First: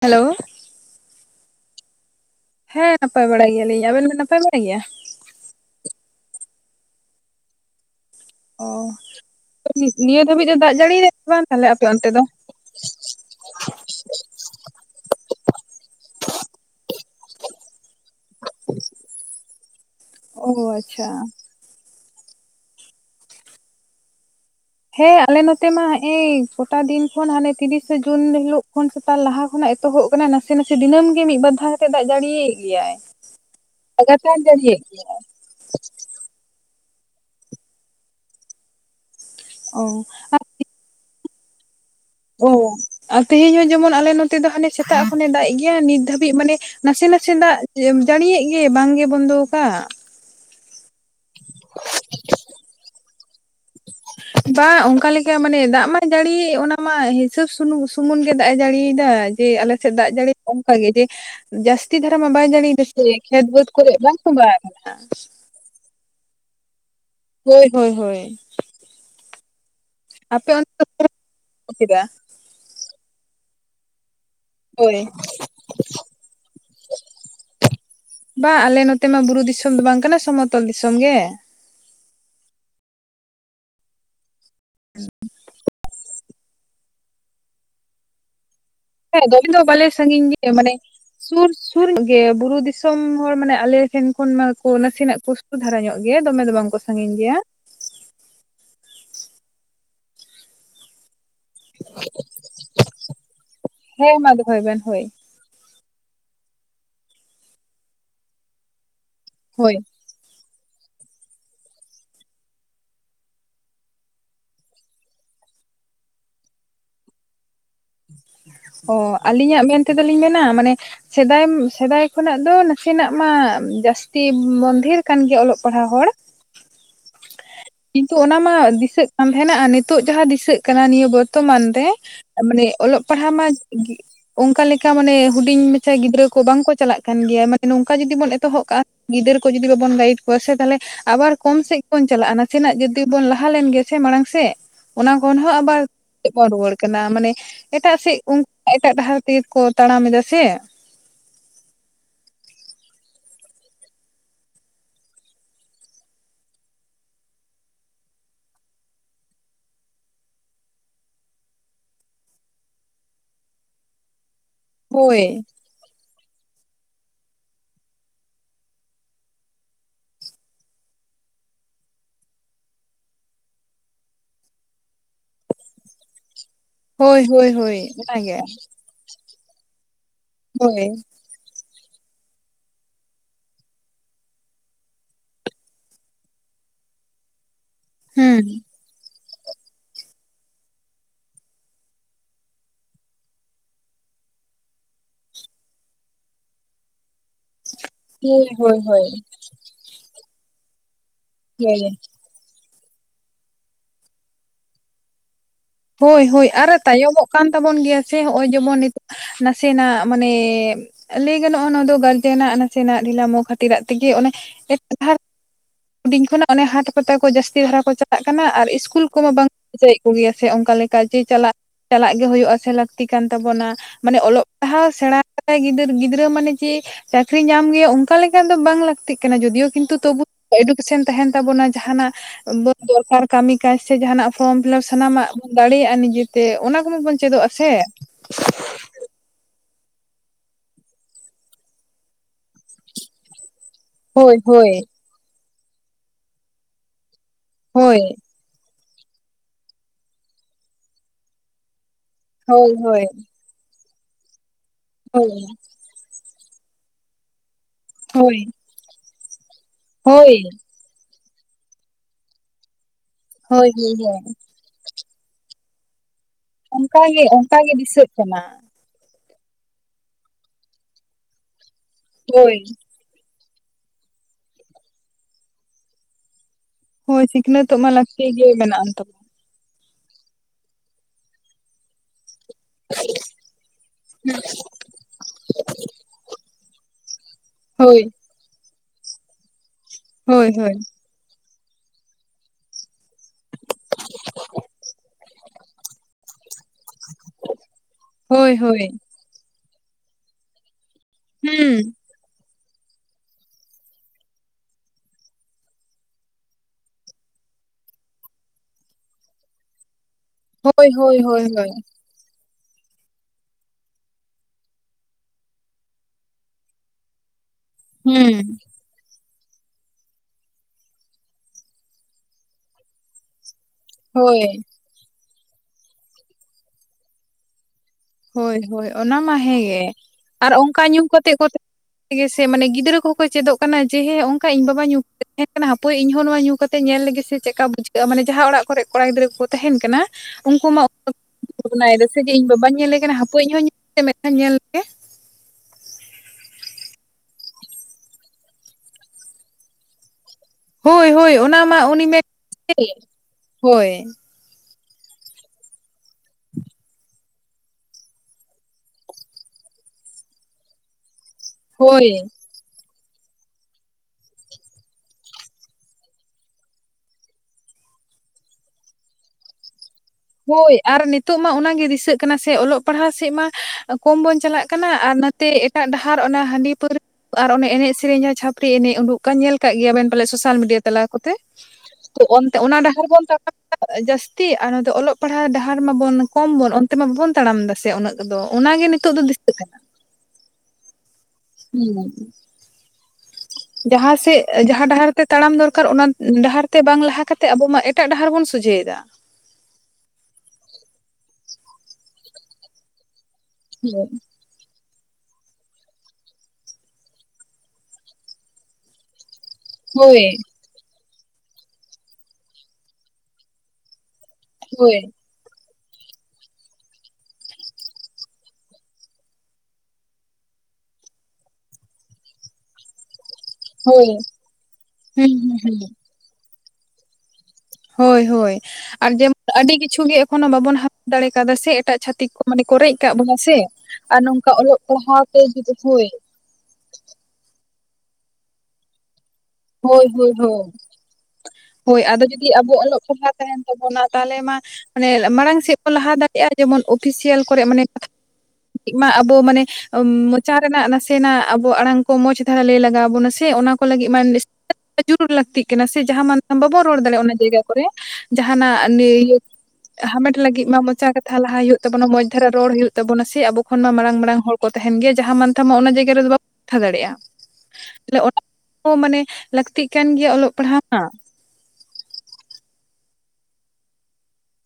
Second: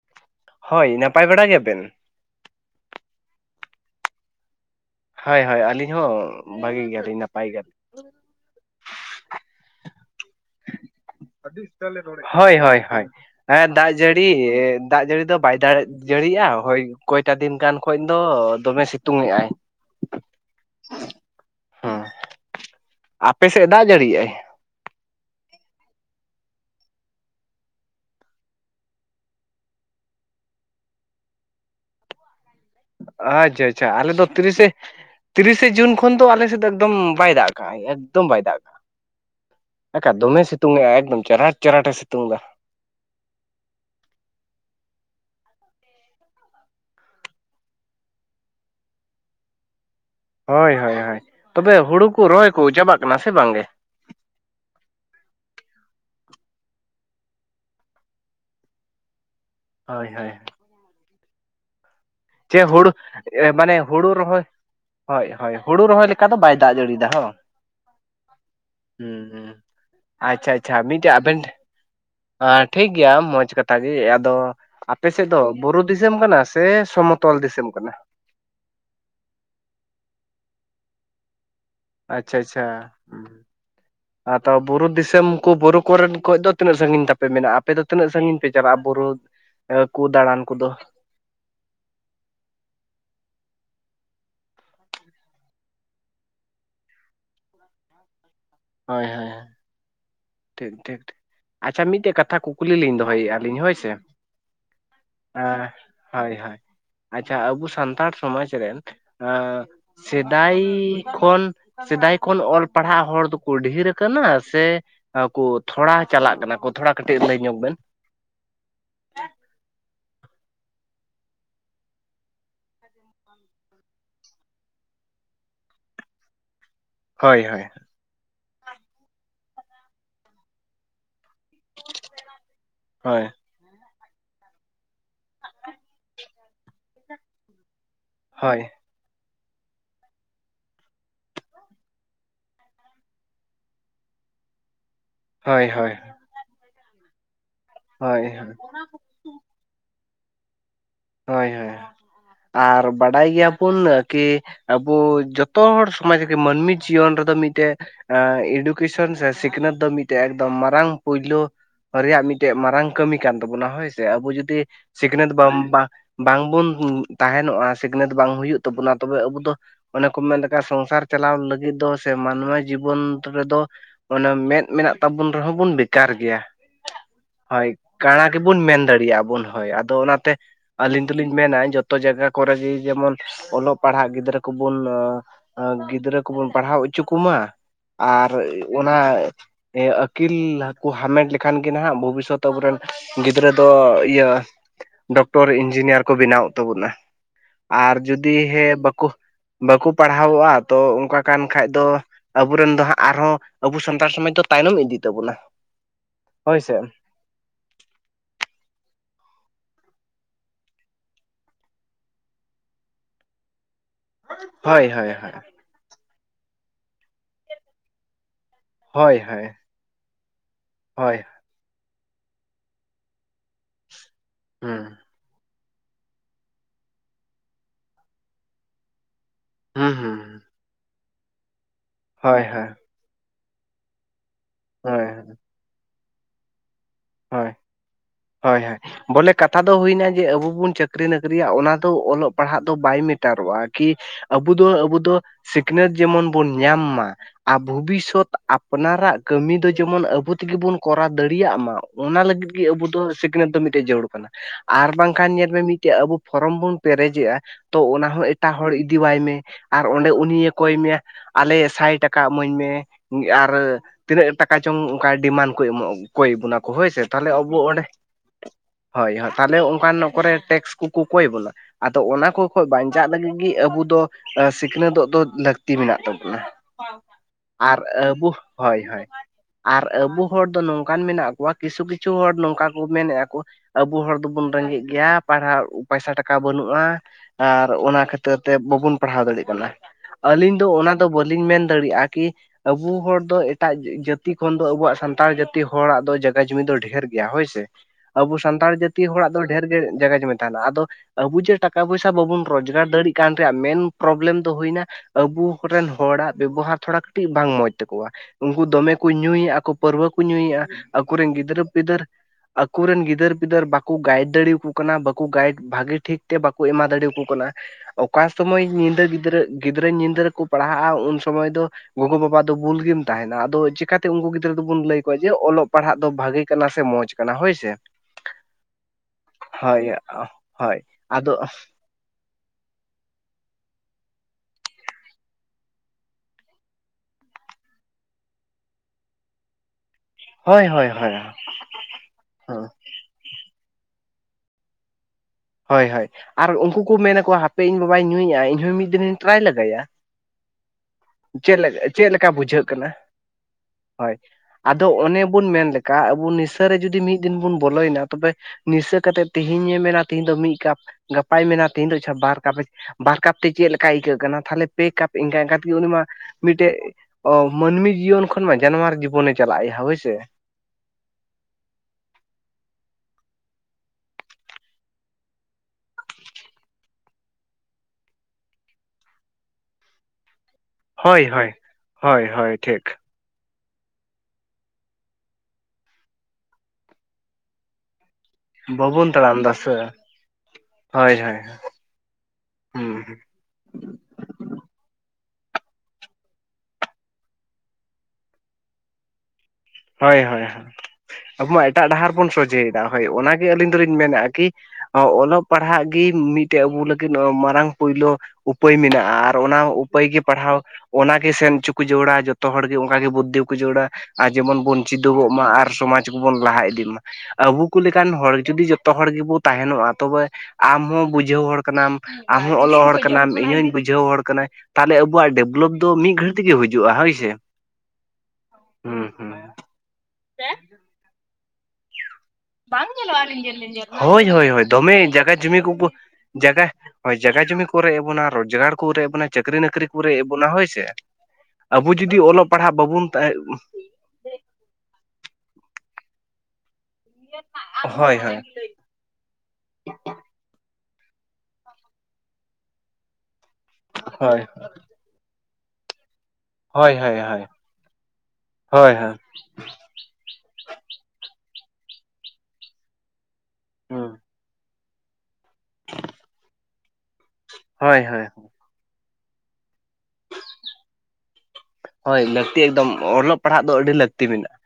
Hello. ᱦᱳᱭ ᱱᱟᱯᱟᱭ ᱵᱟᱲᱟ ᱜᱮᱭᱟᱵᱮᱱ᱾ ᱦᱮᱸ, ᱱᱟᱯᱟᱭ ᱵᱟᱲᱟᱟᱭ ᱜᱮᱭᱟᱞᱤᱧ ᱟᱵᱮᱱ ᱯᱮ ᱱᱟᱯᱟᱭ ᱵᱟᱲᱟ ᱜᱮᱭᱟ᱾ ᱦᱳᱭ ᱦᱳᱭ ᱟᱹᱞᱤᱧ ᱦᱚᱸ ᱵᱷᱟᱹᱜᱤ ᱜᱮᱭᱟᱞᱤᱧ ᱱᱟᱯᱟᱭ ᱜᱮᱭᱟᱞᱤᱧ᱾ ᱚᱦ ᱱᱤᱭᱟᱹ ᱫᱷᱟᱹᱵᱤᱡ ᱫᱚ ᱫᱟᱜ ᱡᱟᱹᱲᱤᱮᱫᱟᱭ ᱥᱮ ᱵᱟᱝ ᱛᱟᱦᱞᱮ ᱟᱯᱮ ᱚᱱᱛᱮ ᱫᱚ᱾ ᱦᱳᱭ ᱦᱳᱭ ᱦᱳᱭ᱾ ᱦᱮᱸ ᱫᱟᱜ ᱡᱟᱹᱲᱤ ᱫᱟᱜ ᱡᱟᱹᱲᱤ ᱫᱚ ᱵᱟᱭ ᱫᱟᱜ ᱡᱟᱹᱲᱤᱼᱟ ᱦᱳᱭ ᱚᱠᱚᱭᱴᱟ ᱫᱤᱱ ᱜᱟᱱᱼᱼ ᱠᱷᱚᱱ ᱫᱚ ᱫᱚᱢᱮ ᱥᱤᱛᱩᱝ ᱮᱜ ᱟᱭ᱾ ᱚ ᱟᱪᱪᱷᱟ᱾ ᱦᱮᱸ, ᱟᱯᱮ ᱥᱮᱫ ᱫᱟᱜ ᱡᱟᱹᱲᱤᱭᱮᱜᱼᱟᱭ᱾ ᱦᱮᱸ ᱟᱞᱮ ᱱᱚᱛᱮ ᱢᱟ ᱦᱮᱸ ᱮ ᱜᱚᱴᱟ ᱫᱤᱱ ᱠᱷᱚᱱ ᱦᱟᱱᱮ ᱛᱤᱨᱤᱥᱮ ᱡᱩᱱ ᱦᱤᱞᱳᱜ ᱠᱷᱚᱱᱼᱼ ᱛᱟᱨ ᱞᱟᱦᱟ ᱠᱷᱚᱱᱟᱜ ᱮᱛᱚᱦᱚᱵ ᱟᱠᱟᱱᱟ ᱱᱟᱥᱮ ᱱᱟᱥᱮ ᱫᱤᱱᱟᱹᱢ ᱜᱮ ᱢᱤᱫ ᱵᱟᱨᱫᱷᱟᱣ ᱠᱟᱛᱮ ᱫᱟᱜ ᱡᱟᱹᱲᱤᱼᱼ ᱜᱮᱭᱟᱭ [inaudible] ᱟᱪᱪᱷᱟ ᱟᱪᱪᱷᱟ ᱟᱞᱮ ᱫᱚ ᱛᱤᱨᱤᱥᱮ ᱛᱤᱨᱤᱥᱮ ᱡᱩᱱ ᱠᱷᱚᱱ ᱫᱚ, ᱟᱞᱮᱥᱮᱫ ᱫᱚ, ᱮᱠᱫᱚᱢ ᱵᱟᱭ ᱫᱟᱜ ᱟᱠᱟᱜᱼᱟᱭ, ᱮᱠᱫᱚᱢ ᱵᱟᱭ ᱫᱟᱜ ᱟᱠᱟᱜᱼᱟᱭ ᱚ ᱮᱱᱠᱷᱟ, ᱫᱚᱢᱮ ᱥᱤᱛᱩᱝ ᱮᱼᱟᱭ, ᱮᱠᱫᱚᱢ ᱪᱟᱨᱟᱴ ᱪᱟᱨᱟᱴᱼᱮ ᱥᱤᱛᱩᱝ ᱫᱟ ᱚ, ᱛᱮᱦᱮᱧ ᱦᱚᱸ ᱡᱮᱢᱚᱱ, ᱟᱞᱮ ᱱᱚᱛᱮ ᱫᱚ, ᱦᱟᱱᱮ ᱥᱮᱛᱟᱜ ᱠᱷᱚᱱᱮ, ᱫᱟᱜ ᱜᱮ ᱟᱭ, ᱱᱤᱛ ᱫᱷᱟᱹᱵᱤᱡ, ᱢᱟᱱᱮ ᱱᱟᱥᱮ ᱱᱟᱥᱮ ᱫᱟᱜ ᱡᱟᱹᱲᱤᱼᱭᱮᱫ ᱜᱮᱭᱟ, ᱵᱟᱝ ᱜᱮ ᱵᱚᱱᱫᱚ ᱟᱠᱟᱫ ᱦᱳᱭ ᱦᱳᱭ ᱦᱳᱭ, ᱛᱚᱵᱮ ᱦᱩᱲᱩ ᱠᱚ, ᱨᱚᱦᱚᱭ ᱠᱚ, ᱪᱟᱵᱟᱜ ᱠᱟᱱᱟ ᱥᱮ, ᱵᱟᱝ ᱜᱮ? ᱵᱟᱸ, ᱚᱱᱠᱟ ᱠᱮᱠᱟ ᱢᱟᱱᱮ, ᱫᱟᱜ ᱢᱟ, ᱡᱟᱹᱲᱤ ᱭᱮᱫ, ᱚᱱᱟ ᱢᱟ, ᱦᱤᱥᱟᱹᱵ ᱥᱩᱱᱩ ᱥᱩᱢᱩᱱ ᱠᱮ, ᱫᱟᱜᱼ ᱮ ᱡᱟᱹᱲᱤ ᱭᱮᱫᱟ, ᱡᱮ ᱟᱞᱮ ᱥᱮᱫ, ᱦᱳᱭ ᱫᱟᱜ ᱦᱳᱭ ᱡᱟᱹᱲᱤ, ᱚᱱᱠᱟ ᱜᱮ, ᱡᱮ ᱡᱟᱹᱥᱛᱤ ᱡᱟᱥᱛᱤ ᱫᱷᱟᱨᱟ ᱢᱟ, ᱵᱟᱭ ᱪᱮ ᱡᱟᱲᱤ ᱦᱩᱲᱩ ᱮᱫᱟᱭ ᱠᱷᱮᱛ ᱵᱟᱹᱫᱽ ᱢᱟᱱᱮ ᱠᱚᱨᱮ, ᱦᱩᱲᱩ ᱵᱟᱝ ᱨᱚᱦᱚᱭ ᱛᱚᱢᱵᱟ ᱟᱠᱟᱱᱟ ᱾ ᱦᱳᱭ ᱦᱳᱭ! ᱦᱩᱲᱩ ᱨᱚᱦᱚᱭ ᱞᱮᱠᱟ ᱫᱚ, ᱵᱟᱭ ᱫᱟᱜ ᱡᱟᱹᱲᱤᱭ ᱮᱫᱟ, ᱦᱚᱸ ᱾ ᱟᱤᱭ ᱦᱳᱭ, ᱦᱳᱭ, ᱾ ᱦᱮᱸᱦᱮᱸ ᱟᱻᱪᱪᱷᱟ ᱚᱱᱛᱮ ᱟᱪᱪᱷᱟ, ᱫᱚ ᱢᱤᱫᱴᱟᱜ ᱟᱵᱷᱮᱱᱴᱷ ᱠᱮᱫᱟ ᱦᱟᱸ ᱴᱷᱤᱠ ᱜᱮᱭᱟ, ᱢᱚᱡᱽ ᱠᱟᱛᱷᱟ ᱜᱮ, ᱟᱫᱚ ᱦᱳᱭ ᱟᱯᱮ ᱥᱮᱫ ᱫᱚ, ᱵᱩᱨᱩ ᱫᱤᱥᱚᱢ ᱠᱟᱱᱟ, ᱥᱮ? ᱥᱚᱢᱚᱛ ᱫᱤᱥᱚᱢ ᱠᱟᱱᱟ ᱾ ᱵᱟᱸ ᱟᱞᱮ ᱱᱚᱛᱮ ᱢᱟ, ᱵᱩᱨᱩ ᱫᱤᱥᱚᱢ ᱫᱚ, ᱵᱟᱝ ᱠᱟᱱᱟ, ᱥᱚᱢᱚᱛᱚᱞ ᱫᱤᱥᱚᱢ ᱜᱮ ᱾ ᱟᱼᱪᱪᱷᱟ ᱪᱪᱷᱟ ᱟᱪᱪᱟ ᱾ ᱟᱫᱚ, ᱵᱩᱨᱩ ᱫᱤᱥᱚᱢ ᱠᱚ, ᱵᱩᱨᱩ ᱠᱚᱨᱮᱱ ᱠᱷᱚᱡ ᱫᱚ, ᱛᱤᱱᱟᱹᱜ ᱥᱟᱺᱜᱤᱧ ᱛᱟᱯᱮ ᱢᱮᱱᱟᱜᱼᱟ? ᱟᱯᱮ ᱛᱚ ᱛᱤᱱᱟᱹᱜ ᱥᱟᱺᱜᱤᱧ ᱯᱮ, ᱪᱟᱞᱟᱜ-ᱟ, ᱵᱩᱨᱩ ᱦᱮᱸ ᱫᱚᱢᱮ ᱫᱚ ᱵᱟᱞᱮ ᱠᱚ ᱥᱟᱺᱜᱤᱧ ᱫᱟᱬᱟᱱ ᱜᱮ ᱠᱚᱫᱚ, ᱢᱟᱱᱮ ᱥᱩᱨ ᱥᱩᱨ ᱜᱮ, ᱵᱩᱨᱩ ᱫᱤᱥᱚᱢ ᱦᱚᱲ ᱢᱟᱱᱮ, ᱟᱞᱮ ᱴᱷᱮᱱ ᱠᱷᱚᱱ, ᱢᱟᱠᱚ ᱱᱟᱥᱮᱱᱟᱜ, ᱠᱩ ᱥᱩᱨ ᱫᱷᱟᱨᱟ, ᱧᱚᱜ ᱜᱮᱭᱟ, ᱫᱚᱢᱮ ᱫᱚ, ᱵᱟᱝ ᱠᱚ ᱥᱟᱹᱜᱤᱧ ᱜᱮᱭᱟ ᱾ ᱦᱳᱭ ᱦᱳᱭ, ᱴᱷᱤᱠ ᱴᱷᱤᱠ ᱴᱷᱤᱠ ᱾ ᱟᱪᱪᱷᱟ! ᱢᱤᱫᱴᱮᱡ ᱠᱟᱛᱷᱟ ᱠᱩᱠᱞᱤ ᱞᱤᱧ, ᱫᱚᱦᱚᱭᱮᱜᱼᱟ ᱞᱤᱧ, ᱦᱳᱭ ᱥᱮ! ᱦᱮᱸ ᱢᱟ ᱫᱚᱦᱚᱭ ᱵᱮᱱ ᱦᱳᱭ ᱟᱦ ᱦᱳᱭ ᱦᱳᱭ, ᱟᱪᱪᱷᱟ, ᱟᱵᱩ ᱥᱟᱱᱛᱟᱲ ᱥᱚᱢᱟᱡᱽ ᱨᱮᱱ ᱦᱳᱭ ᱥᱮᱫᱟᱭ ᱠᱷᱚᱱ, ᱥᱮᱫᱟᱭ ᱠᱷᱚᱱ ᱚᱞ ᱯᱟᱲᱦᱟᱜ ᱦᱚᱲ ᱫᱚ ᱠᱩ, ᱰᱷᱤᱨ ᱟᱠᱟᱱᱟ, ᱥᱮ ᱠᱩ ᱛᱷᱚᱲᱟ ᱪᱟᱞᱟᱜ ᱠᱟᱱᱟ ᱠᱚ? ᱛᱷᱚᱲᱟ ᱠᱟᱹᱴᱤᱡ, ᱞᱟᱹᱭ ᱧᱚᱜ ᱵᱮᱱ? ᱚ ᱟᱹᱞᱤᱧᱟᱜ ᱢᱮᱱ ᱛᱮ ᱫᱚ, ᱞᱤᱧ ᱢᱮᱱᱟ, ᱢᱟᱱᱮ ᱥᱮᱫᱟᱭ, ᱥᱮᱫᱟᱭ ᱠᱷᱚᱱᱟᱜ ᱫᱚ, ᱱᱟᱥᱮᱱᱟᱜ ᱢᱟ, ᱡᱟᱹᱥᱛᱤ ᱵᱚᱱ ᱫᱷᱮᱨ ᱠᱟᱱ ᱜᱮᱭᱟ, ᱚᱞᱚᱜ ᱯᱟᱲᱦᱟᱜ ᱦᱚᱲ ᱾ ᱦᱳᱭ ᱦᱳᱭ, ᱾ ᱠᱤᱱᱛᱩ ᱚᱱᱟ ᱢᱟ, ᱫᱤᱥᱟᱹᱜ ᱠᱟᱱ ᱛᱟᱦᱮᱸᱱᱟ ᱾ ᱱᱤᱛᱚᱜ ᱡᱟᱦᱟᱸ ᱫᱤᱥᱟᱹᱜ ᱠᱟᱱᱟ, ᱱᱤᱭᱟᱹ ᱵᱟ, ᱫ ᱛᱚᱢᱟᱱ ᱨᱮ, ᱢᱟᱱᱮ, ᱚᱞᱚᱜ ᱦᱳᱭ ᱯᱟᱲᱦᱟᱣ ᱢᱟ, ᱤᱜᱤᱜ, ᱚᱱᱠᱟ ᱞᱮᱠᱟ ᱢᱟᱱᱮ, ᱦᱩᱰᱤᱧ ᱢᱟᱪᱷᱟ ᱜᱤᱫᱽᱨᱟᱹ ᱠᱚ ᱵᱟᱝ ᱠᱚ, ᱪᱟᱞᱟᱜ ᱠᱟᱱ ᱜᱮᱭᱟ, ᱢᱟᱱᱮ ᱱᱚᱝᱠᱟ ᱡᱩᱫᱤ ᱵᱚᱱ, ᱦᱳᱭ ᱮᱛᱚᱦᱚᱵ ᱠᱟᱜᱼᱟ, ᱜᱤᱫᱟᱹᱨ ᱠᱚ, ᱡᱩᱫᱤ ᱵᱟᱵᱚᱱ ᱜᱟᱭᱤᱰ ᱠᱚᱣᱟ, ᱥᱮ, ᱛᱟᱦᱚᱞᱮ ᱟᱵᱟᱨ ᱠᱚᱢ ᱥᱮᱫ, ᱵᱚᱱ ᱪᱟᱞᱟᱜᱼᱟ ᱾ ᱥᱮᱱᱟᱜ ᱡᱩᱫᱤ ᱵᱚᱱ, ᱞᱟᱦᱟ ᱞᱮᱱ ᱜᱮᱭᱟ ᱥᱮ, ᱢᱟᱲᱟᱝ ᱥᱮᱫ, ᱚᱱᱟ ᱠᱷᱚᱱ ᱦᱚᱸ, ᱦᱳᱭ ᱟᱵᱟᱨ ᱦᱳᱭ ᱥᱮᱫ ᱵᱚᱱ ᱨᱩᱣᱟᱹᱲ ᱠᱟᱱᱟ ᱾ ᱢᱟᱱᱮ ᱮᱴᱟᱜ ᱥᱮᱫ, ᱦᱳᱭ ᱮᱴᱟᱜ ᱰᱟᱦᱟᱨ ᱛᱮᱜᱮ ᱠᱚ, ᱛᱟᱲᱟᱢ ᱮᱫᱟ ᱥᱮ ᱾ ᱦᱳᱭ ᱦᱳᱭ, ᱟᱨ ᱵᱟᱰᱟᱭ ᱜᱮᱭᱟ ᱵᱚᱱ, ᱠᱤ ᱟᱵᱚ, ᱡᱚᱛᱚ ᱦᱚᱲ ᱥᱚᱢᱟᱡᱽ ᱨᱮᱜᱮ, ᱢᱟᱹᱱᱢᱤ ᱡᱤᱭᱚᱱ ᱨᱮᱫᱚ, ᱢᱤᱫᱴᱮᱡ ᱮᱰᱩᱠᱮᱥᱚᱱ ᱥᱮ, ᱥᱤᱠᱷᱱᱟᱹᱛ ᱫᱚ, ᱢᱤᱫᱴᱮᱡ ᱮᱠᱫᱚᱢ, ᱢᱟᱨᱟᱝ ᱯᱳᱭᱞᱳ ᱨᱮᱭᱟᱜ, ᱢᱤᱫᱴᱮᱡ ᱢᱟᱨᱟᱝ ᱠᱟᱹᱢᱤ ᱠᱟᱱ ᱛᱟᱵᱚᱱᱟ, ᱦᱳᱭ ᱥᱮ ᱾ ᱟᱵᱚ ᱡᱩᱫᱤ ᱦᱳᱭ ᱥᱤᱠᱷᱱᱟᱹᱛ ᱵᱟᱢ, ᱵᱟ ᱵᱟᱝ ᱵᱚᱱ ᱛᱟᱦᱮᱸ ᱱᱚᱜᱼᱟ, ᱥᱤᱠᱷᱱᱟᱹᱛ ᱵᱟᱝ ᱦᱩᱭᱩᱜ ᱛᱟᱵᱚᱱᱟ, ᱛᱚᱵᱮ, ᱟᱵᱩ ᱫᱚ ᱚᱱᱮ ᱠᱚ, ᱢᱮᱱ ᱞᱮᱠᱟ ᱥᱚᱝᱥᱟᱨ ᱪᱟᱞᱟᱣ ᱞᱟᱹᱜᱤᱫ ᱫᱚ, ᱥᱮ, ᱢᱟᱱᱣᱟ ᱡᱤᱵᱚᱱ ᱨᱮᱫᱚ ᱚᱱᱮ, ᱢᱮᱫ ᱢᱮᱱᱟᱜ ᱛᱟᱵᱩᱱ ᱨᱮᱦᱚᱸ, ᱵᱚᱱ ᱵᱮᱠᱟᱨ ᱜᱮᱭᱟ ᱾ ᱦᱳᱭ! ᱠᱟᱸᱬᱟ ᱜᱮ ᱵᱩᱱ ᱢᱮᱱ ᱫᱟᱲᱤᱭᱟᱜᱼᱟ, ᱵᱚᱱ ᱦᱳᱭ, ᱟᱫᱚ ᱚᱱᱟ ᱛᱮ, ᱦᱳᱭ ᱟᱹᱞᱤᱧ ᱫᱩᱞᱤᱧ ᱢᱮᱱᱟᱧ ᱡᱚᱛᱚ ᱡᱟᱭᱜᱟ ᱠᱚᱨᱮ ᱜᱮ, ᱡᱮᱢᱚᱱ, ᱚᱞᱚᱜ ᱯᱟᱲᱦᱟᱜ ᱜᱤᱫᱽᱨᱟᱹ ᱠᱩ ᱵᱚᱱ ᱜᱤᱫᱽᱨᱟᱹ ᱠᱚᱵᱩᱱ, ᱯᱟᱲᱦᱟᱣ ᱩᱪᱩ ᱠᱚᱢᱟ, ᱟᱨ ᱦᱩᱸ ᱚᱱᱟ ᱟᱹᱠᱤᱞ ᱠᱚ ᱦᱟᱢᱮᱴ ᱞᱮᱠᱷᱟᱱ ᱜᱮ, ᱱᱷᱟᱜ ᱵᱷᱚᱵᱤᱥᱚᱛ ᱟᱵᱩ ᱨᱮᱱ ᱜᱤᱫᱽᱨᱟᱹ ᱫᱚ ᱤᱭᱟᱹᱼᱼ ᱰᱚᱠᱴᱚᱨ ᱤᱧᱡᱤᱱᱤᱭᱟᱨ ᱠᱚ ᱵᱮᱱᱟᱣᱚᱜ ᱛᱟᱵᱩᱱᱟ ᱾ ᱟᱨ ᱡᱩᱫᱤ ᱦᱳᱭ ᱦᱮᱸ ᱦᱳᱭ ᱦᱳᱭ ᱵᱟᱠᱚᱼᱼ ᱵᱟᱠᱩ ᱯᱟᱲᱦᱟᱣᱚᱜᱼᱟ ᱛᱚ ᱚᱱᱠᱟ ᱠᱟᱱ ᱠᱷᱟᱡ ᱦᱳᱭ ᱫᱚᱼᱼ ᱟᱵᱩᱨᱮᱱ ᱫᱚ ᱦᱟᱸᱜ ᱟᱨᱦᱚᱸ ᱟᱵᱩ ᱥᱟᱱᱛᱟᱲ ᱥᱚᱢᱟᱡᱽ ᱫᱚ ᱛᱟᱭᱱᱚᱢ ᱤᱫᱤᱜ ᱛᱟᱵᱩᱱᱟ ᱾ ᱦᱳᱭ ᱦᱳᱭ, ᱟᱨᱚ ᱛᱟᱭᱚᱢᱚᱜ ᱠᱟᱱ ᱛᱟᱵᱚᱱ ᱜᱮᱭᱟ ᱥᱮ ᱦᱚᱸᱜᱼᱚᱭ ᱡᱮᱢᱚᱱ ᱱᱤᱛᱚᱜᱼᱼ ᱱᱟᱥᱮ ᱱᱟᱜ ᱢᱟᱱᱮᱼᱼ ᱞᱟᱹᱭ ᱜᱟᱱᱚᱜᱼᱟ ᱱᱚᱣᱟ ᱫᱚ ᱜᱟᱨᱡᱮᱱᱟᱜ ᱱᱟᱥᱮ ᱱᱟᱜ ᱰᱷᱤᱞᱟᱢᱳ ᱠᱷᱟᱹᱛᱤᱨᱟᱜ ᱛᱮ ᱜᱮ ᱳᱱᱮᱼᱼ ᱦᱳᱭ ᱦᱳᱭ ᱮᱴᱟᱜ ᱫ ᱦᱳᱭ [inaudible] ᱦᱩᱰᱤᱧ ᱠᱷᱚᱱᱟᱜ ᱚᱱᱮ ᱦᱟᱴ ᱯᱟᱛᱟ ᱠᱚ ᱡᱟᱹᱥᱛᱤ ᱫᱷᱟᱨᱟ ᱠᱚ ᱪᱟᱞᱟᱜ ᱠᱟᱱᱟ ᱟᱨᱼᱼ ᱥᱠᱩᱞ ᱠᱚᱢᱟ ᱦᱳᱭ ᱵᱟᱝ ᱵᱷᱮᱡᱟᱭ ᱮᱫ ᱠᱚ ᱜᱮᱭᱟ ᱥᱮ ᱚᱱᱠᱟ ᱞᱮᱠᱟ ᱦᱳᱭ ᱡᱮ ᱪᱟᱞᱟᱜᱼᱼ ᱪᱟᱞᱟᱜ ᱜᱮ ᱦᱩᱭᱩᱜᱼᱟ ᱥᱮ ᱞᱟᱹᱠᱛᱤ ᱠᱟᱱ ᱛᱟᱵᱚᱱᱟ ᱾ ᱢᱟᱱᱮ ᱚᱞ ᱦᱩᱸ ᱯᱟᱲᱦᱟᱣ ᱥᱮᱬᱟᱼᱼ ᱜᱤᱫᱟᱹᱨ ᱜᱤᱫᱽᱨᱟᱹ ᱢᱟᱱᱮ ᱡᱮ ᱪᱟᱹᱠᱨᱤ ᱧᱟᱢ ᱜᱮᱭᱟ ᱚᱱᱠᱟ ᱞᱮᱠᱟ ᱫᱚ ᱵᱟᱝ ᱞᱟᱜᱟᱜᱼᱼ ᱞᱟᱹᱠᱛᱤᱜ ᱠᱟᱱᱟ ᱡᱳᱫᱤᱭᱳ ᱠᱤᱱᱛᱩ ᱦᱩᱸ ᱦᱩᱸ ᱛᱳᱰᱩ ᱦᱩᱸ ᱮᱰᱩᱠᱮᱥᱚᱱ ᱛᱟᱦᱮᱸᱱ ᱛᱟᱵᱚᱱᱟ ᱡᱟᱦᱟᱸ ᱱᱟᱜ ᱦᱳᱭ ᱦᱳᱭ ᱵᱚ ᱫᱚᱨᱠᱟᱨᱼᱼ ᱠᱟᱹᱢᱤ ᱠᱟᱡᱽ ᱥᱮ ᱡᱟᱦᱟᱸ ᱱᱟᱜ ᱯᱷᱨᱚᱢ ᱯᱷᱤᱞᱟᱯ ᱦᱳᱭ ᱥᱟᱱᱟᱢᱟᱜ ᱵᱚᱱ ᱫᱟᱲᱮᱭᱟᱜᱼᱟ ᱱᱤᱡᱮᱛᱮ ᱾ ᱚᱱᱟ ᱠᱚᱢᱟ ᱵᱚᱱ ᱦᱳᱭ ᱪᱮᱫᱚᱜᱼᱟ ᱥᱮ ᱾ ᱦᱳᱭ ᱦᱳᱭ ᱵᱚᱞᱮ ᱠᱟᱛᱷᱟ ᱫᱚ ᱦᱩᱭᱱᱟ ᱡᱮ ᱟᱵᱩ ᱵᱚᱱ ᱪᱟᱹᱠᱨᱤ ᱱᱚᱠᱨᱤᱭᱟ ᱚᱱᱟ ᱫᱚ ᱚᱞᱚᱜ ᱯᱟᱲᱦᱟᱜ ᱫᱚ ᱵᱟᱭ ᱢᱮᱴᱟᱨᱚᱜᱼᱟ ᱾ ᱠᱤ ᱦᱳᱭ ᱟᱵᱩ ᱫᱚ ᱦᱳᱭ ᱟᱵᱩ ᱫᱚ ᱥᱤᱠᱷᱱᱟᱹᱛ ᱡᱮᱢᱚᱱ ᱵᱚᱱ ᱧᱟᱢ ᱢᱟ, ᱟᱨ ᱦᱳᱭ ᱵᱷᱚᱵᱤᱥᱥᱚᱛᱼᱼ ᱟᱯᱱᱟᱨᱟᱜ ᱠᱟᱹᱢᱤ ᱫᱚ ᱡᱮᱢᱚᱱ ᱟᱵᱩ ᱛᱮ ᱜᱮ ᱵᱩᱱ ᱠᱚᱨᱟᱣ ᱫᱟᱲᱤᱭᱟᱜ ᱢᱟ ᱾ ᱚᱱᱟ ᱞᱟᱹᱜᱤᱫ ᱜᱮ ᱦᱳᱭ ᱟᱵᱩ ᱫᱚ ᱦᱳᱭ ᱥᱤᱠᱷᱱᱟᱹᱛ ᱫᱚ ᱢᱤᱫᱴᱮᱡ ᱡᱟᱹᱨᱩᱲ ᱠᱟᱱᱟ ᱟᱨ ᱦᱳᱭ ᱵᱟᱝᱠᱷᱟᱱ ᱧᱮᱞ ᱢᱮ ᱢᱤᱫᱼᱼ ᱴᱮᱡ ᱟᱵᱩ ᱯᱷᱚᱨᱚᱢ ᱵᱚᱱ ᱯᱮᱨᱮᱡᱮᱜᱼᱟ ᱛᱚ ᱚᱱᱟ ᱦᱚᱸ ᱦᱳᱭ ᱮᱴᱟᱜ ᱦᱚᱲ ᱤᱫᱤᱣᱟᱭ ᱢᱮ ᱾ ᱟᱨ ᱚᱸᱰᱮ ᱦᱳᱭ ᱩᱱᱤᱭᱮ ᱠᱚᱭ ᱢᱮᱭᱟ ᱟᱞᱮ ᱥᱟᱭ ᱴᱟᱠᱟ ᱤᱢᱟᱹᱧ ᱢᱮ ᱟᱨ ᱦᱳᱭ ᱦᱳᱭ ᱦᱳᱭ ᱛᱤᱱᱟᱹᱜ ᱴᱟᱠᱟᱼᱼ ᱪᱚᱝ ᱚᱱᱠᱟ ᱰᱤᱢᱟᱱᱰ ᱠᱩ ᱮᱢᱚᱜ ᱠᱚᱭ ᱵᱩᱱᱟ ᱠᱚ ᱦᱳᱭ ᱥᱮ ᱚᱱᱠᱟᱜᱮ ᱛᱟᱦᱞᱮ ᱟᱵᱚ ᱚᱱᱠᱟᱜᱮ ᱚᱸᱰᱮᱼᱼ ᱫᱤᱥᱟᱹᱜ ᱠᱟᱱᱟ ᱦᱳᱭ ᱦᱳᱭ ᱛᱟᱦᱚᱞᱮ ᱚᱱᱠᱟᱱ ᱠᱚᱨᱮ ᱴᱮᱠᱥ ᱠᱚ ᱠᱚ ᱠᱚᱭ ᱵᱚᱱᱟ ᱟᱫᱚ ᱚᱱᱟ ᱠᱚ ᱦᱳᱭ ᱠᱷᱚᱡ ᱵᱟᱸᱧᱼᱼ ᱪᱟᱜ ᱞᱟᱹᱜᱤᱫ ᱜᱮ ᱟᱵᱩ ᱫᱚ ᱥᱤᱠᱷᱱᱟᱹᱛᱚᱜ ᱫᱚ ᱞᱟᱹᱠᱛᱤ ᱢᱮᱱᱟᱜ ᱛᱟᱵᱩ ᱱᱟ᱾ ᱦᱳᱭ ᱥᱤᱠᱷᱱᱟᱹᱛᱚᱜ ᱟᱨ ᱢᱟ ᱞᱟᱹᱠᱛᱤ ᱟᱵᱩ ᱜᱮ ᱦᱚᱭ ᱢᱮᱱᱟᱜᱼᱟᱱ ᱦᱚᱭ ᱛᱟᱵᱚᱱ ᱟᱨ ᱟᱵᱩ ᱦᱚᱲ ᱫᱚ ᱱᱚᱝᱠᱟᱱ ᱢᱮᱱᱟᱜ ᱠᱚᱣᱟ ᱠᱤᱪᱷᱩ ᱠᱤᱪᱷᱩ ᱦᱚᱲ ᱱᱚᱝᱠᱟᱼᱼ ᱢᱮᱱᱮᱜᱼᱟ ᱠᱚ ᱟᱵᱩ ᱦᱚᱲ ᱫᱚᱵᱚᱱ ᱨᱮᱸᱜᱮᱡ ᱜᱮᱭᱟ ᱯᱟᱲᱦᱟᱜ ᱯᱚᱭᱥᱟ ᱴᱟᱠᱟ ᱵᱟᱹᱱᱩᱜᱼᱟ ᱾ ᱟᱨ ᱚᱱᱟ ᱦᱳᱭ ᱠᱷᱟᱹᱛᱤᱨ ᱛᱮ ᱵᱟᱵᱩᱱ ᱯᱟᱲᱦᱟᱣ ᱫᱟᱲᱮᱜ ᱠᱟᱱᱟ ᱾ ᱦᱳᱭ ᱟᱹᱞᱤᱧ ᱫᱚ ᱦᱳᱭ ᱚᱱᱟᱼᱼ ᱫᱚ ᱵᱟᱞᱤᱧ ᱢᱮᱱ ᱫᱟᱲᱮᱭᱟᱜᱼᱟ ᱠᱤ ᱟᱵᱚ ᱦᱚᱲ ᱫᱚ ᱮᱴᱟᱜ ᱡᱟᱹᱛᱤ ᱠᱷᱚᱱ ᱫᱚ ᱟᱵᱚᱣᱟᱜ ᱥᱟᱱᱛᱟᱲ ᱡᱟᱹᱛᱤ ᱦᱚᱲᱟᱜ ᱫᱚ ᱜᱟ ᱡᱚᱢᱤ ᱫᱚ ᱰᱷᱮᱨ ᱜᱮᱭᱟ ᱦᱳᱭ ᱥᱮ ᱟᱵᱚ ᱦᱳᱭ ᱥᱟᱱᱛᱟᱲ ᱦᱳᱭ ᱡᱟᱹᱛᱤ ᱦᱚᱲᱟᱜ ᱫᱚ ᱰᱷᱮᱨ ᱜᱮ ᱡᱟᱭᱜᱟ ᱡᱚᱢᱤ ᱛᱟᱦᱮᱱᱟ ᱟᱫᱚ ᱟᱵᱩ ᱡᱮ ᱦᱩᱸ ᱴᱟᱠᱟ ᱯᱚᱭᱥᱟ ᱵᱟᱵᱚᱱ ᱨᱚᱡᱽᱜᱟᱨ ᱫᱟᱲᱮᱜ ᱠᱟᱱ ᱛᱟᱦᱮᱱ ᱢᱮᱱ ᱯᱨᱚᱵᱞᱮᱢ ᱫᱚ ᱦᱩᱭᱱᱟ ᱟᱵᱩ ᱠᱚᱴᱷᱮᱱ ᱦᱚᱲᱟᱜ ᱵᱮᱵᱚᱦᱟᱨ ᱛᱷᱚᱲᱟ ᱠᱟᱹᱴᱤᱡ ᱵᱟᱝ ᱢᱚᱸᱡᱽ ᱛᱟᱠᱚᱣᱟ ᱩᱱᱠᱩ ᱫᱚᱢᱮ ᱠᱚ ᱧᱩᱭᱮᱫᱼᱟ ᱠᱚ ᱯᱟᱹᱨᱣᱟᱹ ᱠᱚ ᱧᱩᱭᱮᱫᱼᱟ ᱦᱳᱭ ᱦᱳᱭ ᱟᱠᱚᱨᱮᱱ ᱦᱳᱭ ᱜᱤᱫᱽᱨᱟᱹ ᱦᱳᱭ ᱯᱤᱫᱟᱹᱨ ᱟᱠᱚᱨᱮᱱ ᱜᱤᱫᱟᱹᱨ ᱯᱤᱫᱟᱹᱨ ᱵᱟᱠᱚ ᱜᱟᱭᱤᱰ ᱫᱟᱲᱮᱭ ᱠᱚ ᱠᱩ ᱠᱟᱱᱟ ᱵᱟᱠᱚ ᱜᱟᱭᱤᱰ ᱵᱷᱟᱜᱤ ᱴᱷᱤᱠ ᱛᱮ ᱵᱟᱠᱚ ᱮᱢᱟ ᱫᱟᱲᱮᱭ ᱠᱚ ᱠᱟᱱᱟ ᱚᱠᱟ ᱦᱩᱸ ᱥᱳᱢᱚᱭ ᱧᱤᱫᱟᱹ ᱜᱤᱫᱽᱨᱟᱹ ᱜᱤᱫᱽᱨᱟᱹ ᱧᱤᱫᱟᱹ ᱠᱚ ᱯᱟᱲᱦᱟᱜᱼᱟ ᱩᱱ ᱥᱚᱢᱚᱭ ᱫᱚ ᱜᱚᱜᱚ ᱵᱟᱵᱟ ᱫᱚ ᱵᱩᱞ ᱜᱮᱢ ᱛᱟᱦᱮᱱᱟ ᱟᱫᱚ ᱪᱮᱠᱟ ᱛᱮ ᱩᱱᱠᱩ ᱦᱳᱭ ᱜᱤᱫᱽᱨᱟᱹ ᱫᱚᱵᱚᱱ ᱞᱟᱹᱭ ᱠᱚᱣᱟ ᱡᱮ ᱚᱞᱚᱜ ᱯᱟᱲᱦᱟᱜ ᱫᱚ ᱵᱷᱟᱜᱮ ᱠᱟᱱᱟ ᱥᱮ ᱢᱚᱸᱡᱽ ᱠᱟᱱᱟ ᱦᱳᱭᱥᱮ ᱦᱳᱭ ᱦᱳᱭ ᱚᱱᱟ ᱢᱟ ᱦᱮᱸᱜᱮ ᱟᱨ ᱦᱳᱭ ᱚᱱᱠᱟ ᱧᱩ ᱠᱟᱛᱮᱫ ᱟᱫᱚ ᱠᱚ ᱜᱮᱥᱮ ᱢᱟᱱᱮ ᱜᱤᱫᱽᱨᱟᱹ ᱠᱚ ᱦᱚᱸᱠᱚ ᱪᱮᱫᱚᱜ ᱠᱟᱱᱟ ᱡᱮ ᱦᱮᱸ ᱚᱱᱠᱟ ᱤᱧ ᱵᱟᱵᱟ ᱧᱩ ᱛᱟᱦᱮᱱ ᱠᱟᱱᱟ ᱦᱟᱯᱳᱭ ᱤᱧᱦᱚᱸ ᱱᱚᱣᱟ ᱧᱩ ᱠᱟᱛ ᱛᱮ ᱧᱮᱞ ᱞᱮ ᱜᱮ ᱥᱮ ᱪᱮᱫᱠᱟ ᱵᱩᱡᱟᱹᱜᱼᱟ ᱢᱟᱱᱮ ᱡᱟᱦᱟᱸ ᱚᱲᱟᱜ ᱠᱚᱨᱮ ᱠᱚᱲᱟ ᱜᱤᱫᱽᱨᱟᱹ ᱠᱚ ᱛᱟᱦᱮᱱ ᱠᱟᱱᱟ ᱦᱳᱭ ᱩᱱᱠᱩ ᱢᱟ ᱦᱳᱭ ᱦᱳᱭ ᱵᱟᱱᱟᱭ ᱫᱟ ᱥᱮ ᱤᱧ ᱵᱟᱵᱟᱧ ᱧᱮᱞᱮ ᱠᱟᱱᱟ ᱦᱟᱯᱳᱭ ᱤᱧ ᱦᱩᱧ ᱢᱤᱛ ᱫᱷᱟᱣ ᱧᱮᱞ ᱜᱮ ᱦᱳᱭ ᱦᱳᱭ ᱟᱨ ᱩᱱᱠᱩ ᱠᱚ ᱢᱮᱱᱟ ᱠᱚ ᱦᱟᱯᱮ ᱤᱧ ᱵᱟᱵᱟᱧ ᱧᱩᱭᱟᱭ ᱤᱧᱦᱚᱸ ᱢᱤᱫ ᱫᱤᱱᱤᱧ ᱴᱨᱟᱭ ᱞᱮᱜᱟᱭᱟ ᱦᱳᱭ ᱦᱳᱭ ᱪᱮᱫ ᱚᱱᱟ ᱞᱮ ᱢᱟ ᱩᱱᱤ ᱪᱮᱫ ᱢᱮᱱ ᱞᱮᱠᱟ ᱵᱩᱡᱷᱟᱹᱜ ᱠᱟᱱᱟ ᱦᱳᱭ ᱟᱫᱚ ᱚᱱᱮ ᱵᱚᱱ ᱢᱮᱱ ᱞᱮᱠᱟ ᱟᱵᱚ ᱱᱤᱥᱟᱹᱨᱮ ᱡᱩᱫᱤ ᱢᱤᱫ ᱫᱤᱱ ᱵᱚᱱ ᱵᱚᱞᱚᱭ ᱱᱟ ᱛᱚᱵᱮ ᱱᱤᱥᱟᱹ ᱠᱟᱛᱮᱫ ᱛᱤᱦᱤᱧᱮ ᱢᱮᱱᱟ ᱛᱤᱦᱤᱧ ᱫᱚ ᱢᱤᱫ ᱠᱟᱯ ᱜᱟᱯᱟᱭ ᱢᱮᱱᱟ ᱛᱮᱦᱤᱧ ᱫᱚ ᱦᱳᱭ ᱟᱪᱷᱟ ᱵᱟᱨ ᱠᱟᱯ ᱵᱟᱨ ᱠᱟᱯ ᱛᱮ ᱪᱮᱫ ᱞᱮᱠᱟᱭ ᱟᱹᱭᱠᱟᱹᱜ ᱠᱟᱱᱟ? ᱛᱟᱦᱞᱮ ᱯᱮ ᱠᱟᱯ ᱮᱸᱠᱟ ᱮᱱᱠᱷᱟᱱ ᱩᱱᱤ ᱢᱟ ᱢᱤᱫᱴᱮᱡ ᱚ ᱢᱟᱹᱱᱢᱤ ᱡᱤᱭᱚᱱ ᱠᱷᱚᱱ ᱢᱟ ᱡᱟᱱᱣᱟᱨ ᱡᱤᱵᱚᱱᱮ ᱪᱟᱞᱟ ᱟᱭ, ᱦᱳᱭ ᱥᱮ? ᱦᱳᱭ ᱟᱨ ᱱᱤᱛᱚᱜ ᱢᱟ ᱚᱱᱟᱜᱮ ᱫᱤᱥᱟᱹᱜ ᱠᱟᱱᱟ ᱥᱮ ᱚᱞᱚᱜ ᱯᱟᱲᱦᱟᱣ ᱥᱮᱫ ᱢᱟ ᱠᱚᱢ ᱵᱚᱱ ᱪᱟᱞᱟᱜ ᱠᱟᱱᱟ, ᱟᱨ ᱱᱟᱼ ᱛᱮ ᱮᱴᱟᱜ ᱰᱟᱦᱟᱨ ᱚᱱᱟ ᱦᱟᱸᱰᱤ ᱯᱟᱹᱣᱨᱟᱼ ᱟᱨ ᱚᱱᱮ ᱮᱱᱮᱡ ᱥᱮᱨᱮᱧ ᱦᱚᱸ ᱪᱷᱟᱯᱲᱤ ᱮᱱᱮᱡ, ᱩᱰᱩᱠ ᱠᱟᱱ ᱧᱮᱞ ᱠᱟᱜ ᱜᱮᱭᱟ ᱵᱮᱱ ᱯᱟᱞᱮ ᱥᱚᱥᱟᱞ ᱢᱤᱰᱤᱭᱟ ᱪᱟᱞᱟᱣ ᱦᱳᱭ ᱠᱚᱛᱮ ᱦᱳᱭ ᱛᱚ ᱦᱳᱭ ᱦᱳᱭ ᱚᱱᱛᱮ ᱚᱱᱟ ᱴᱷᱤᱠ ᱰᱟᱦᱟᱨ ᱵᱚᱱ ᱛᱲᱢ ᱡᱟᱥᱛᱤ ᱟᱨ ᱱᱚᱛᱮ ᱚᱞᱚᱜ ᱯᱟᱲᱦᱟᱣ ᱰᱟᱦᱟᱨ ᱢᱟᱵᱚᱱ ᱠᱚᱢ ᱵᱚᱱ ᱚᱱᱛᱮ ᱢᱟ ᱵᱟᱵᱚᱱ ᱛᱟᱲᱟᱢ ᱫᱟ ᱥᱮ ᱩᱱᱟᱹᱜ ᱫᱚ ᱚᱱᱟ ᱜᱮ ᱵᱟᱵᱚᱱ ᱱᱤᱛᱚᱜ ᱫᱚ ᱛᱟᱲᱟᱢ ᱫᱟ ᱫᱤᱥᱟᱹᱜ ᱥᱮ ᱠᱟᱱᱟ᱾ ᱦᱳᱭ ᱦᱳᱭ᱾ ᱦᱮᱸ ᱚᱱᱟ ᱜᱤ ᱦᱩᱸ ᱦᱩᱸ ᱡᱟᱦᱟᱸ ᱥᱮᱫ, ᱡᱟᱦᱟᱸ ᱰᱟᱦᱟᱨ ᱛᱮ ᱛᱟᱲᱟᱢ ᱫᱚᱨᱠᱟᱨ ᱚᱱᱟ ᱰᱟᱦᱟᱨ ᱛᱮ ᱵᱟᱝ ᱞᱟᱦᱟ ᱠᱟᱛᱮ ᱟᱵᱚ ᱢᱟ ᱮᱴᱼ ᱮᱴᱟᱜ ᱰᱟᱦᱟᱨ ᱵᱚᱱ ᱥᱚᱡᱷᱮᱭ ᱫᱟ, ᱦᱳᱭ ᱦᱳᱭ ᱦᱚ ᱟᱵᱚ ᱢᱟ ᱮᱴᱟᱜ ᱰᱟᱦᱟᱨ ᱵᱚᱱ ᱥᱚᱡᱷᱮᱭ ᱫᱟ ᱦᱳᱭ ᱚᱱᱟᱜᱮ ᱟᱹᱞᱤᱧ ᱫᱚᱞᱤᱧ ᱢᱮᱱᱟᱜᱼᱟ ᱠᱤᱼ ᱚᱞᱚᱜ ᱯᱟᱲᱦᱟᱜ ᱜᱤ ᱢᱤᱫᱴᱮᱡ ᱟᱵᱚ ᱞᱟᱹᱜᱤᱫ ᱦᱚᱸ ᱢᱟᱨᱟᱝ ᱯᱳᱭᱞᱳ ᱩᱯᱟᱹᱭ ᱢᱮᱱᱟᱜᱼᱟ ᱟᱨ ᱚᱱᱟ ᱩᱯᱟᱹᱭ ᱜᱮ ᱦᱳᱭ ᱯᱟᱲᱦᱟᱣ ᱚᱱᱟᱜᱮ ᱥᱮᱱ ᱦᱚᱪᱚ ᱠᱚ ᱡᱳᱲᱟ ᱡᱚᱛᱚ ᱦᱚᱲ ᱜᱮ ᱚᱱᱠᱟ ᱜᱮ ᱵᱩᱫᱽᱫᱷᱤ ᱠᱚ ᱡᱳᱲᱟ ᱟᱨ ᱡᱮᱢᱚᱱ ᱵᱚᱱ ᱦᱳᱭ ᱪᱮᱫᱚ ᱜᱚᱜ ᱢᱟ ᱟᱨ ᱥᱚᱢᱟᱡᱽ ᱵᱚᱱ ᱞᱟᱦᱟ ᱤᱫᱤ ᱢᱟ ᱟᱵᱚ ᱠᱚ ᱞᱮᱠᱟᱱ ᱦᱚᱲ ᱡᱩᱫᱤ ᱡᱚᱛᱚ ᱦᱚᱲ ᱜᱮᱵᱚ ᱛᱟᱦᱮᱱᱚᱜᱼᱟ ᱛᱚᱵᱮ ᱟᱢᱦᱚᱸ ᱵᱩᱡᱷᱟᱹᱣ ᱦᱚᱲ ᱠᱟᱱᱟᱢ ᱟᱢᱦᱚᱸ ᱚᱞᱚᱜ ᱦᱚᱲ ᱠᱟᱱᱟᱢ ᱤᱧ ᱦᱚᱸᱧ ᱵᱩᱡᱷᱟᱹᱣ ᱦᱳᱭ ᱦᱚᱲ ᱠᱟᱱᱟᱭ ᱛᱟᱦᱞᱮ ᱦᱩᱸ ᱟᱵᱚᱣᱟᱜ ᱦᱩᱸ ᱰᱮᱵᱷᱞᱚᱵ ᱦᱩᱸ ᱫᱚ ᱢᱤᱫ ᱜᱷᱟᱹᱲᱤᱡ ᱛᱮᱜᱮ ᱦᱤᱡᱩᱜᱼᱟ ᱦᱳᱭᱥᱮ᱾ ᱦᱳᱭ ᱦᱳᱭ ᱟᱨ ᱡᱮᱢᱚᱱ ᱟᱹᱰᱤ ᱠᱤᱪᱷᱩ ᱜᱮ ᱮᱠᱷᱚᱱᱳ ᱵᱟᱵᱚᱱ ᱦᱟᱛᱟᱣ ᱫᱟᱲᱮ ᱠᱟᱣᱫᱟ ᱥᱮ ᱮᱴᱟᱜ ᱪᱷᱟᱛᱤᱠ ᱠᱷᱚᱼ ᱢᱟᱱᱮ ᱠᱚ ᱨᱮᱪ ᱠᱟᱜ ᱵᱚᱱᱟ ᱥᱮ ᱟᱨ ᱦᱳᱭ ᱦᱳᱭ ᱱᱚᱝᱠᱟ ᱦᱳᱭ ᱚᱞᱚᱜ ᱫᱚᱢᱮ ᱯᱟᱲᱦᱟᱣ ᱡᱟᱜᱟ ᱛᱮ ᱡᱩᱢᱤ ᱡᱩᱫᱤ ᱠᱚᱠᱚ ᱦᱳᱭ᱾ ᱡᱟᱜᱟ ᱦᱳᱭ ᱡᱟᱭᱜᱟ ᱡᱩᱢᱤ ᱠᱚ ᱨᱮᱡ ᱮᱫᱽ ᱵᱚᱱᱟ ᱨᱳᱡᱽᱜᱟᱨ ᱠᱚ ᱨᱮᱡ ᱮᱫ ᱵᱚᱱᱟ ᱪᱟᱠᱨᱤ ᱱᱚᱠᱨᱤ ᱠᱚ ᱨᱮᱡ ᱮᱫᱽ ᱵᱚᱱᱟ ᱦᱳᱭ ᱥᱮ ᱟᱵᱚ ᱦᱳᱭ ᱡᱩᱫᱤ ᱚᱞᱚᱜ ᱯᱟᱲᱦᱟᱜ ᱵᱟᱵᱚᱱ ᱛᱟᱦᱮᱼ ᱛᱟᱦᱞᱮ ᱢᱟ ᱚᱱᱮ ᱢᱟᱲᱟᱝ ᱥᱮᱫ ᱠᱚ ᱞᱟᱦᱟ ᱫᱟᱲᱮᱭᱼᱟ ᱡᱮᱢᱚᱱ ᱚᱯᱷᱤᱥᱤᱭᱟᱞ ᱠᱚᱨᱮᱜ ᱢᱟᱱᱮ ᱦᱳᱭ ᱦᱳᱭ ᱠᱤ ᱢᱟ ᱟᱵᱚ ᱢᱟᱱᱮ ᱢᱚᱪᱟ ᱨᱮᱱᱟᱜ ᱱᱟᱥᱮ ᱱᱟᱜ ᱟᱵᱚ ᱟᱲᱟᱝ ᱠᱚ ᱢᱚᱸᱡᱽ ᱫᱷᱟᱨᱟ ᱞᱟᱹᱭ ᱞᱟᱜᱟᱣ ᱵᱚᱱᱟ ᱥᱮ ᱚᱱᱟ ᱠᱚ ᱞᱟᱹᱜᱤᱫ ᱢᱟ ᱦᱳᱭ ᱱᱤᱥᱼ ᱡᱟᱹᱨᱩᱲ ᱞᱟᱹᱠᱛᱤᱜ ᱠᱟᱱᱟ ᱥᱮ ᱡᱟᱦᱟᱸ ᱢᱟᱱ ᱵᱟᱵᱚᱱ ᱦᱳᱭ ᱨᱚᱲ ᱦᱳᱭ ᱫᱟᱲᱮᱭᱟᱜᱼᱟ ᱚᱱᱟ ᱦᱳᱭ ᱡᱟᱭᱜᱟ ᱠᱚᱨᱮ ᱡᱟᱦᱱᱟᱜ ᱦᱳᱭ ᱱᱤᱭᱟᱹ ᱤᱭᱟ. ᱼ ᱦᱟᱢᱮᱴ ᱞᱟᱹᱜᱤᱫ ᱢᱟ ᱢᱚᱪᱟ ᱠᱟᱛᱷᱟ ᱞᱟᱦᱟ ᱦᱩᱭᱩᱜ ᱛᱟᱵᱚᱱᱟ ᱢᱚᱸᱡᱽ ᱫᱷᱟᱨᱟ ᱨᱚᱲ ᱦᱩᱭᱩᱜ ᱛᱟᱵᱚᱱᱟ ᱥᱮ ᱟᱵᱚ ᱠᱷᱚᱱ ᱢᱟ ᱦᱳᱭ ᱢᱟᱲᱟᱝ ᱢᱟᱲᱟᱝ ᱦᱚᱲ ᱠᱚ ᱛᱟᱦᱮᱱ ᱜᱮᱭᱟ ᱡᱟᱦᱟᱸ ᱢᱟᱱ ᱛᱟᱸᱦᱟ ᱢᱚᱱ ᱚᱱᱟ ᱡᱟᱭᱜᱟ ᱨᱮᱫᱚ ᱵᱟᱵᱚᱱ ᱛᱟᱦᱮ ᱫᱟᱲᱮᱭᱼᱟ᱾ ᱦᱳᱭ ᱚᱱᱟ ᱦᱳᱭ [unintelligible] ᱠᱚ ᱢᱟᱱᱮ ᱞᱟᱹᱠᱛᱤᱜ ᱠᱟᱱ ᱜᱮᱭᱟ ᱚᱞᱚᱜ ᱯᱟᱲᱦᱟᱜ ᱢᱟ ᱦᱳᱭ ᱞᱟᱹᱠᱛᱤ ᱮᱠᱫᱚᱢ ᱚᱞᱚᱜ ᱯᱟᱲᱦᱟᱜ ᱫᱚ ᱟᱰᱤ ᱞᱟᱹᱠᱛᱤ ᱢᱮᱱᱟᱜᱼᱟ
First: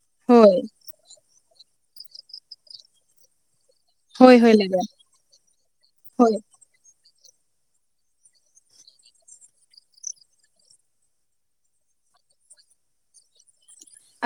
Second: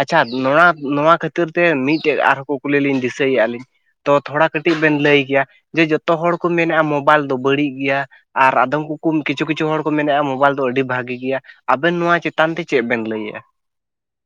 ᱟᱪᱪᱷᱟ ᱦᱳᱭ ᱱᱚᱣᱟ ᱱᱚᱣᱟ ᱠᱷᱟᱹᱼ ᱪᱤᱛᱟᱹᱨ ᱛᱮ ᱢᱤᱫ ᱴᱮᱡ ᱟᱨᱦᱚᱸ ᱠᱚ ᱠᱩᱞᱤ ᱞᱤᱧ ᱫᱤᱥᱟᱹᱭᱮᱫᱼᱟ ᱞᱤᱧ ᱛᱚ ᱛᱷᱳᱲᱟ ᱠᱟᱹᱴᱤᱡ ᱵᱮᱱ ᱞᱟᱹᱭ ᱠᱮᱭᱟ ᱡᱮ ᱡᱚᱛᱚ ᱦᱳᱭ ᱦᱚᱲ ᱠᱚ ᱢᱮᱱᱮᱫᱼᱟ ᱢᱳᱵᱟᱭᱤᱞ ᱫᱚ ᱵᱟᱹᱲᱤᱡ ᱜᱮᱭᱟ᱾ ᱟᱨ ᱟᱫᱚᱢ ᱠᱚᱠᱚ ᱠᱤᱪᱷᱩ ᱠᱤᱪᱷᱩ ᱦᱚᱲ ᱠᱚ ᱢᱮᱱᱮᱫᱼᱟ ᱢᱳᱵᱟᱭᱤᱞ ᱫᱚ ᱟᱹᱰᱤ ᱵᱷᱟᱹᱜᱮ ᱜᱮᱭᱟ᱾ ᱟᱵᱮᱱ ᱱᱚᱶᱟ ᱪᱮᱛᱟᱱ ᱛᱮ ᱪᱮᱫ ᱵᱮᱱ ᱞᱟᱹᱭᱮᱜᱼᱟ?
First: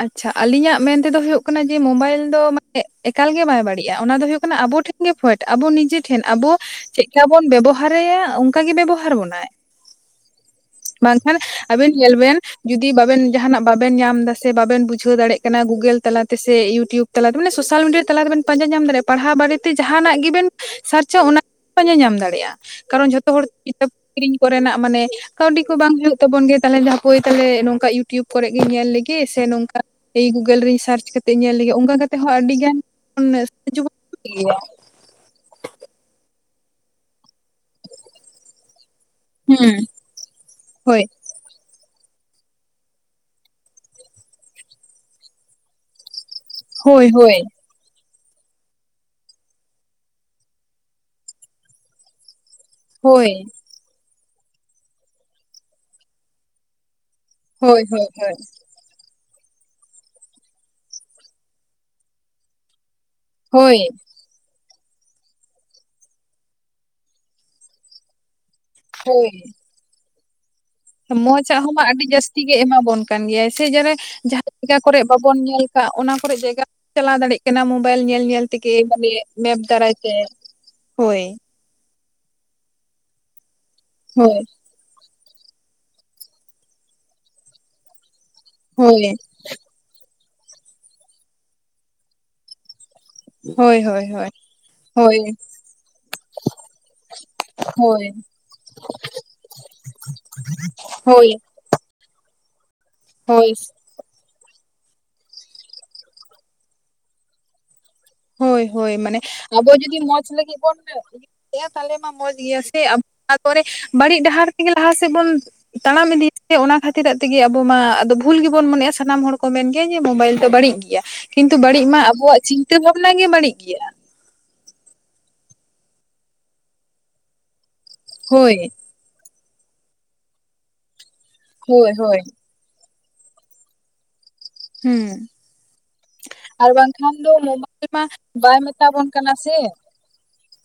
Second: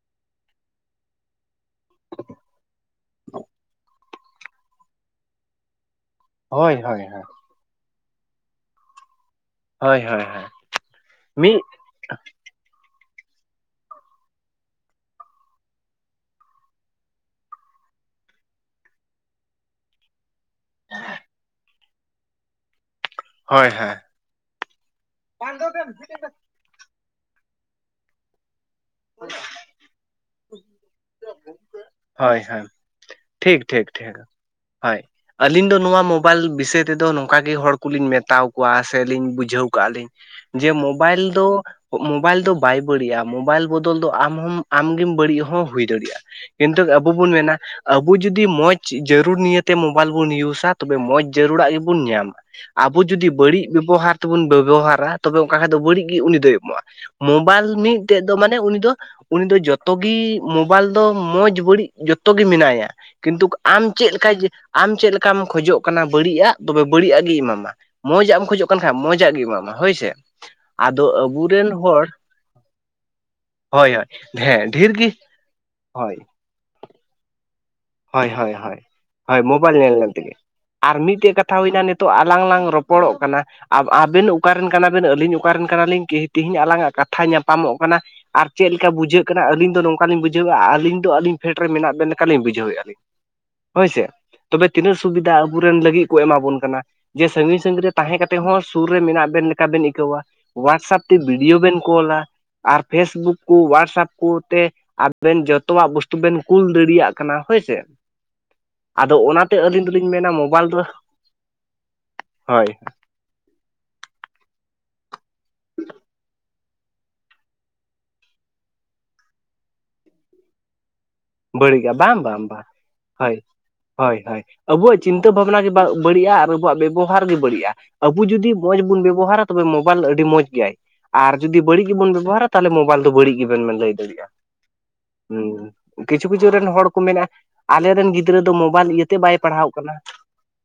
ᱟᱪᱷᱟ ᱟᱞᱤᱧᱟᱜ ᱢᱮᱱᱛᱮᱫᱚ ᱦᱳᱭᱳᱜ ᱠᱟᱱᱟ ᱡᱮ ᱢᱳᱵᱟᱭᱤᱞ ᱫᱚ ᱢᱟᱱᱮ ᱮᱠᱟᱞ ᱜᱮ ᱵᱟᱭ ᱵᱟᱹᱲᱤᱡᱜᱼᱟ ᱚᱱᱟ ᱫᱚ ᱦᱩᱭᱩᱜ ᱟᱵᱚ ᱴᱷᱮᱱ ᱯᱷᱚᱭ ᱟᱵᱚ ᱱᱤᱡᱮ ᱴᱷᱮᱱ ᱟᱵᱚ ᱦᱳᱭ ᱦᱳᱭ ᱪᱮᱫᱠᱟ ᱦᱳᱭ ᱵᱚᱱ ᱵᱮᱵᱚᱦᱟᱨ ᱵᱮᱵᱚᱦᱟᱨᱮᱭᱟ ᱚᱱᱠᱟ ᱜᱮ ᱵᱮᱵᱚᱦᱟᱨ ᱵᱚᱱᱟᱭ ᱦᱳᱭ ᱦᱳᱭ ᱦᱳᱭ [inaudible] ᱵᱟᱝᱠᱷᱟᱱ ᱢᱤᱫ ᱟᱵᱮᱱ ᱧᱮᱞ ᱵᱮᱱ ᱡᱩᱫᱤ ᱵᱟᱵᱮᱱ ᱡᱟᱦᱟᱸᱱᱟᱜ ᱵᱟᱵᱮᱱ ᱧᱟᱢ ᱮᱫᱟ ᱥᱮ ᱵᱟᱵᱮᱱ ᱵᱩᱡᱷᱟᱹᱣ ᱫᱟᱲᱮᱜ ᱠᱟᱱᱟ ᱜᱩᱜᱟᱹᱞ ᱛᱟᱞᱟᱛᱮ ᱥᱮ ᱭᱩᱴᱭᱩᱵᱽ ᱛᱟᱞᱟ ᱛᱮ ᱢᱟᱱᱮ ᱥᱳᱥᱟᱞ ᱢᱤᱰᱤᱭᱟ ᱛᱟᱞᱟ ᱛᱮᱵᱮᱱ ᱯᱟᱸᱡᱟ ᱧᱟᱢ ᱫᱟᱲᱮᱭᱟᱜ, ᱯᱟᱲᱦᱟᱣ ᱵᱟᱨᱮ ᱛᱮ ᱡᱟᱦᱟᱸᱱᱟᱜ ᱜᱮᱵᱮᱱ ᱥᱟᱨᱪᱟ ᱚᱱᱟ ᱠᱚ ᱧᱮ ᱧᱟᱢ ᱫᱟᱲᱮᱭᱟᱜᱼᱟ ᱠᱟᱨᱚᱱ ᱡᱚᱛᱚ ᱦᱚᱲ ᱦᱳᱭ ᱠᱤᱛᱟᱹᱵᱽ ᱦᱳᱭ ᱠᱤᱨᱤᱧ ᱠᱚᱨᱮᱱᱟᱜ ᱢᱟᱱᱮ ᱠᱟᱹᱣᱰᱤ ᱠᱚ ᱵᱟᱝ ᱦᱩᱭᱩᱜ ᱛᱟᱵᱚᱱ ᱜᱮᱭᱟ ᱛᱟᱦᱞᱮ ᱡᱟᱦᱟᱸ ᱵᱟᱹᱭ ᱛᱟᱦᱚᱞᱮ ᱱᱚᱝᱠᱟ ᱤᱭᱩᱴᱩᱵᱽ ᱠᱚᱨᱮ ᱜᱮ ᱧᱮᱞ ᱞᱮᱜᱮ ᱥᱮ ᱱᱚᱝᱠᱟ ᱤᱧ ᱜᱩᱜᱟᱹᱞ ᱨᱮᱧ ᱥᱟᱨᱪ ᱠᱟᱛᱮᱜ ᱧᱮᱞ ᱞᱮᱜ ᱚᱱᱠᱟ ᱠᱟᱛᱮ ᱛᱮᱦᱚᱸ ᱦᱳᱭ ᱟᱹᱰᱤ ᱦᱳᱭ ᱜᱟᱱ ᱴᱷᱤᱠ ᱴᱷᱤᱠ ᱴᱷᱤᱠ [unintelligible] ᱦᱳᱭ, ᱟᱹᱞᱤᱧ ᱫᱚ ᱱᱚᱣᱟ ᱢᱳᱵᱟᱭᱤᱞ ᱵᱤᱥᱚᱭ ᱛᱮᱫᱚ ᱱᱚᱝᱠᱟ ᱜᱮ ᱦᱚᱲ ᱠᱚᱞᱤᱧ ᱢᱮᱛᱟᱣᱟᱠᱚᱣᱟ ᱥᱮᱞᱤᱧ ᱵᱩᱡᱷᱟᱹᱣ ᱦᱩᱸ ᱠᱟᱜ-ᱟ ᱞᱤᱧ ᱡᱮ, ᱦᱳᱭ ᱢᱳᱵᱟᱭᱤᱞ ᱫᱚ ᱢᱳᱵᱟᱭᱤᱞ ᱫᱚ ᱵᱟᱭ ᱵᱟᱹᱲᱤᱡ-ᱟ ᱢᱳᱵᱟᱭᱤᱞ ᱵᱚᱫᱚᱞ ᱫᱚ ᱟᱢ ᱦᱚᱸᱢ ᱟᱢᱜᱮᱢ ᱵᱟᱹᱲᱤᱡ ᱦᱚᱸᱢ ᱦᱩᱭ ᱫᱟᱲᱮᱭᱟᱜ-ᱟ᱾ ᱮᱱᱛᱮᱫ ᱦᱳᱭ ᱟᱵᱚ ᱵᱚᱱ ᱦᱳᱭ ᱢᱮᱱᱟ ᱟᱵᱚ ᱡᱩᱫᱤ ᱢᱚᱸᱡᱽ ᱡᱟᱹᱨᱩᱲ ᱱᱤᱭᱮᱛᱮ ᱢᱳᱵᱟᱭᱤᱞ ᱵᱚᱱ ᱤᱭᱩᱡᱟ ᱛᱚᱵᱮ ᱢᱚᱸᱡᱽ ᱡᱟᱹᱨᱩᱲᱟᱜ ᱜᱮᱵᱚᱱ ᱧᱟᱢᱟ᱾ ᱟᱵᱚ ᱡᱩᱫᱤ ᱦᱳᱭ ᱵᱟᱹᱲᱤᱡ ᱵᱮᱵᱚᱦᱟᱨ ᱛᱮᱵᱚᱱ ᱵᱮᱵᱚᱦᱟᱨᱟ ᱛᱚᱵᱮ ᱚᱱᱠᱟ ᱠᱷᱟᱡ ᱫᱚ ᱵᱟᱹᱲᱤᱡ ᱜᱮ ᱩᱱᱤ ᱫᱚᱭ ᱮᱢᱚᱜ-ᱟ᱾ ᱢᱳᱵᱟᱭᱤᱞ ᱦᱳᱭ ᱦᱳᱭ ᱢᱤᱫᱴᱮᱡ ᱫᱚ ᱦᱳᱭ ᱢᱟᱱᱮ ᱩᱱᱤ ᱫᱚ ᱩᱱᱤ ᱫᱚ ᱡᱚᱛᱚᱜᱤ ᱢᱳᱵᱟᱭᱤᱞ ᱫᱚ ᱢᱚᱸᱡᱽ ᱵᱟᱹᱲᱤᱡ ᱡᱚᱛᱚ ᱜᱮ ᱢᱮᱱᱟᱭᱟ ᱠᱤᱱᱛᱩ ᱦᱳᱭ ᱟᱢ ᱪᱮᱫ ᱞᱮᱠᱟ ᱟᱢ ᱪᱮᱫ ᱞᱮᱠᱟᱢ ᱠᱷᱚᱡᱚᱜ ᱠᱟᱱᱟ ᱵᱟᱹᱲᱤᱡ ᱟᱜ ᱛᱚᱵᱮ ᱵᱟᱹᱲᱤᱡ ᱟᱜ ᱜᱮᱭ ᱮᱢᱟᱢᱟ, ᱢᱚᱸᱡᱽ ᱟᱜ ᱮᱢ ᱠᱷᱚᱡᱚᱜ ᱠᱷᱟᱡ ᱠᱟᱱ ᱠᱷᱟᱡ ᱢᱚᱸᱡᱟᱜ ᱜᱮᱭ ᱮᱢᱟᱢᱟ ᱦᱳᱭ ᱥᱮ᱾ ᱟᱫᱚ ᱢᱚᱪᱟᱜ ᱟᱵᱚᱨᱮᱱ ᱦᱚᱸ ᱢᱟ ᱟᱹᱰᱤ ᱦᱚᱲ ᱡᱟᱹᱥᱛᱤ ᱜᱮ ᱮᱢᱟ ᱵᱚᱱ ᱠᱟᱱ ᱜᱮᱭᱟᱭ ᱥᱮ ᱦᱳᱭ ᱡᱟᱨᱮ ᱦᱳᱭ ᱡᱟᱦᱟᱸ ᱦᱮᱸ ᱡᱟᱭᱜᱟ ᱰᱷᱮᱨ ᱠᱚᱨᱮᱜ ᱜᱮ ᱵᱟᱵᱚᱱ ᱧᱮᱞ ᱠᱟᱜ ᱚᱱᱟ ᱦᱳᱭ ᱠᱚᱨᱮᱜ ᱡᱟᱭᱜᱟ ᱵᱚᱱ ᱪᱟᱞᱟᱣ ᱫᱟᱲᱮᱭᱟᱜ ᱠᱟᱱᱟ ᱵᱚᱱ᱾ ᱢᱳᱵᱟᱭᱤᱞ ᱧᱮᱞ ᱦᱳᱭ ᱧᱮᱞ ᱦᱳᱭ ᱛᱮᱜᱮ ᱦᱳᱭ ᱢᱟᱱᱮ ᱦᱳᱭ ᱢᱮᱯ ᱢᱳᱵᱟᱭᱤᱞ ᱫᱟᱨᱟᱭ ᱧᱮᱞ ᱛᱮ ᱧᱮᱞ ᱛᱮᱜᱮ ᱟᱨ ᱦᱳᱭ᱾ ᱢᱤᱫᱴᱮᱡ ᱠᱟᱛᱷᱟ ᱦᱩᱭᱱᱟ ᱱᱤᱛᱚᱜ ᱟᱞᱟᱝ ᱞᱟᱝ ᱨᱚᱯᱚᱲᱚᱜ ᱠᱟᱱᱟ ᱟᱵ-ᱟᱵᱮᱱ ᱦᱳᱭ ᱚᱠᱟᱨᱮᱱ ᱠᱟᱱᱟᱵᱮᱱ ᱟᱹᱞᱤᱧ ᱚᱠᱟᱨᱮᱱ ᱠᱟᱱᱟᱞᱤᱧ ᱛᱤᱦᱤ-ᱛᱤᱦᱤᱧ ᱟᱞᱟᱝᱟᱜ ᱠᱟᱛᱷᱟ ᱧᱟᱯᱟᱢᱚᱜ ᱠᱟᱱᱟ ᱟᱨ ᱪᱮᱫ ᱞᱮᱠᱟ ᱦᱳᱭ ᱵᱩᱡᱷᱟᱹᱜ ᱠᱟᱱᱟ᱾ ᱟᱹᱞᱤᱧ ᱫᱚ ᱱᱚᱝᱠᱟᱞᱤᱧ ᱵᱩᱡᱷᱟᱹᱣᱮᱜ-ᱟ ᱟᱹᱞᱤᱧ ᱫᱚ ᱟᱹᱞᱤᱧ ᱯᱷᱮᱰ ᱨᱮ ᱢᱮᱱᱟᱜ ᱵᱮᱱ ᱞᱮᱠᱟᱞᱤᱧ ᱵᱩᱡᱷᱟᱹᱣᱮᱜ-ᱟ ᱞᱤᱧ᱾ ᱦᱳᱭ ᱦᱳᱭ ᱦᱳᱭ᱾ ᱛᱚᱵᱮ ᱛᱤᱱᱟᱹᱜ ᱦᱳᱭ ᱥᱩᱵᱤᱫᱷᱟ ᱟᱵᱚ ᱨᱮᱱ ᱞᱟᱹᱜᱤᱫ ᱠᱚ ᱮᱢᱟ ᱵᱚᱱ ᱠᱟᱱᱟ ᱡᱮ ᱥᱟᱺᱜᱤᱧ ᱥᱟᱺᱜᱤᱧ ᱨᱮ ᱦᱳᱭ ᱛᱟᱦᱮᱸ ᱠᱟᱛᱮ ᱦᱚᱸ ᱥᱩᱨ ᱨᱮ ᱢᱮᱱᱟᱜ ᱵᱮᱱ ᱞᱮᱠᱟ ᱵᱮᱱ ᱟᱹᱭ ᱟᱹᱭᱟᱹᱣᱟ, ᱣᱟᱴᱥᱮᱯ ᱛᱮ ᱦᱳᱭ ᱵᱷᱤᱰᱭᱳ ᱵᱮᱱ ᱠᱚᱞᱟ᱾ ᱟᱨ ᱯᱷᱮᱥᱵᱩᱠ ᱦᱳᱭ ᱠᱚ ᱣᱟᱴᱥᱮᱯ ᱠᱚ ᱛᱮ ᱟᱵᱮᱱ ᱡᱚᱛᱚᱣᱟᱜ ᱵᱚᱥᱛᱩ ᱵᱮᱱ ᱠᱩᱞ ᱫᱟᱲᱮᱭᱟᱜ ᱠᱟᱱᱟ ᱦᱳᱭ ᱥᱮ᱾ ᱦᱳᱭ ᱦᱳᱭ, ᱟᱫᱚ ᱢᱟᱱᱮ ᱚᱱᱟᱛᱮ ᱟᱵᱚ ᱟᱹᱞᱤᱧ ᱡᱩᱫᱤ ᱫᱚᱞᱤᱧ ᱢᱚᱸᱡᱽ ᱢᱮᱱᱟ ᱞᱟᱹᱜᱤᱫ ᱢᱳᱵᱟᱭᱤᱞ ᱵᱚᱱ ᱫᱚ ᱤᱭᱟᱹᱭᱟ ᱛᱟᱦᱚᱞᱮ ᱢᱟ ᱢᱚᱸᱡᱽ ᱜᱮᱭᱟ ᱦᱳᱭ ᱥᱮ ᱟᱵ ᱛᱟᱯᱚᱨᱮ ᱵᱟᱹᱲᱤᱡ ᱰᱟᱦᱟᱨ ᱛᱮᱜᱮ ᱞᱟᱦᱟ ᱥᱮᱫ ᱵᱚᱱ ᱛᱟᱲᱟᱢ ᱤᱫᱤᱭ ᱥᱮ ᱚᱱᱟ ᱠᱷᱟᱹᱛᱤᱨᱟᱜ ᱛᱮᱜᱮ ᱟᱵᱚ ᱢᱟ ᱵᱷᱩᱞ ᱜᱮᱵᱚᱱ ᱢᱚᱱᱮᱜ-ᱟ ᱥᱟᱱᱟᱢ ᱦᱚᱲ ᱠᱚ ᱢᱮᱱ ᱜᱮᱭᱟ ᱡᱮ ᱢᱳᱵᱟᱭᱤᱞ ᱫᱚ ᱵᱟᱹᱲᱤᱡ ᱜᱮᱭᱟ᱾ ᱠᱤᱱᱛᱩ ᱵᱟᱹᱲᱤᱡ ᱵᱟᱹᱲᱤᱡᱼᱟ ᱢᱟ ᱵᱟᱝ ᱟᱵᱚᱣᱟᱜ ᱵᱟᱝ ᱵᱟᱝ ᱪᱤᱱᱛᱟᱹ ᱵᱷᱟᱵᱽᱱᱟ ᱜᱮ ᱦᱳᱭ ᱵᱟᱹᱲᱤᱡ ᱜᱮᱭᱟ᱾ ᱦᱳᱭ ᱦᱳᱭ, ᱟᱵᱚᱣᱟᱜ ᱪᱤᱱᱛᱟᱹ ᱵᱷᱟᱵᱽᱱᱟ ᱜᱮ ᱵᱟ-ᱵᱟᱹᱲᱤᱡ-ᱟ ᱟᱨ ᱟᱵᱚᱣᱟᱜ ᱵᱮᱵᱚᱦᱟᱨ ᱜᱮ ᱵᱟᱹᱲᱤᱡ-ᱟ᱾ ᱟᱵᱚ ᱡᱩᱫᱤ ᱦᱳᱭ ᱢᱚᱸᱡᱽ ᱵᱚᱱ ᱵᱮᱵᱚᱦᱟᱨᱟ ᱛᱚᱵᱮ ᱢᱳᱵᱟᱭᱤᱞ ᱫᱚ ᱟᱹᱰᱤ ᱢᱚᱸᱡᱽ ᱜᱮᱭᱟᱭ ᱟᱨ ᱡᱩᱫᱤ ᱵᱟᱹᱲᱤᱡ ᱦᱳᱭ ᱜᱮᱵᱚᱱ ᱦᱳᱭ ᱵᱮᱵᱚᱦᱟᱨᱟ ᱛᱟᱞᱦᱮ ᱢᱳᱵᱟᱭᱤᱞ ᱫᱚ ᱵᱟᱹᱲᱤᱡ ᱜᱮᱵᱮᱱ ᱞᱟᱹᱭ ᱫᱟᱲᱮᱭᱟᱜ-ᱟ᱾ ᱦᱩᱸ᱾ ᱨᱮᱱ ᱟᱨ ᱦᱚᱲ ᱠᱚ ᱵᱟᱝᱠᱷᱟᱱ ᱢᱮᱱᱟ ᱫᱚ ᱢᱳᱵᱟᱭᱤᱞ ᱢᱟ ᱟᱞᱮᱨᱮᱱ ᱜᱤᱫᱽᱨᱟᱹ ᱫᱚ ᱵᱟᱭ ᱢᱮᱛᱟ ᱢᱳᱵᱟᱭᱤᱞ ᱵᱚᱱ ᱤᱭᱟᱹᱛᱮ ᱠᱟᱱᱟ ᱵᱟᱭ ᱥᱮ᱾ ᱯᱟᱲᱦᱟᱣ ᱠᱟᱱᱟ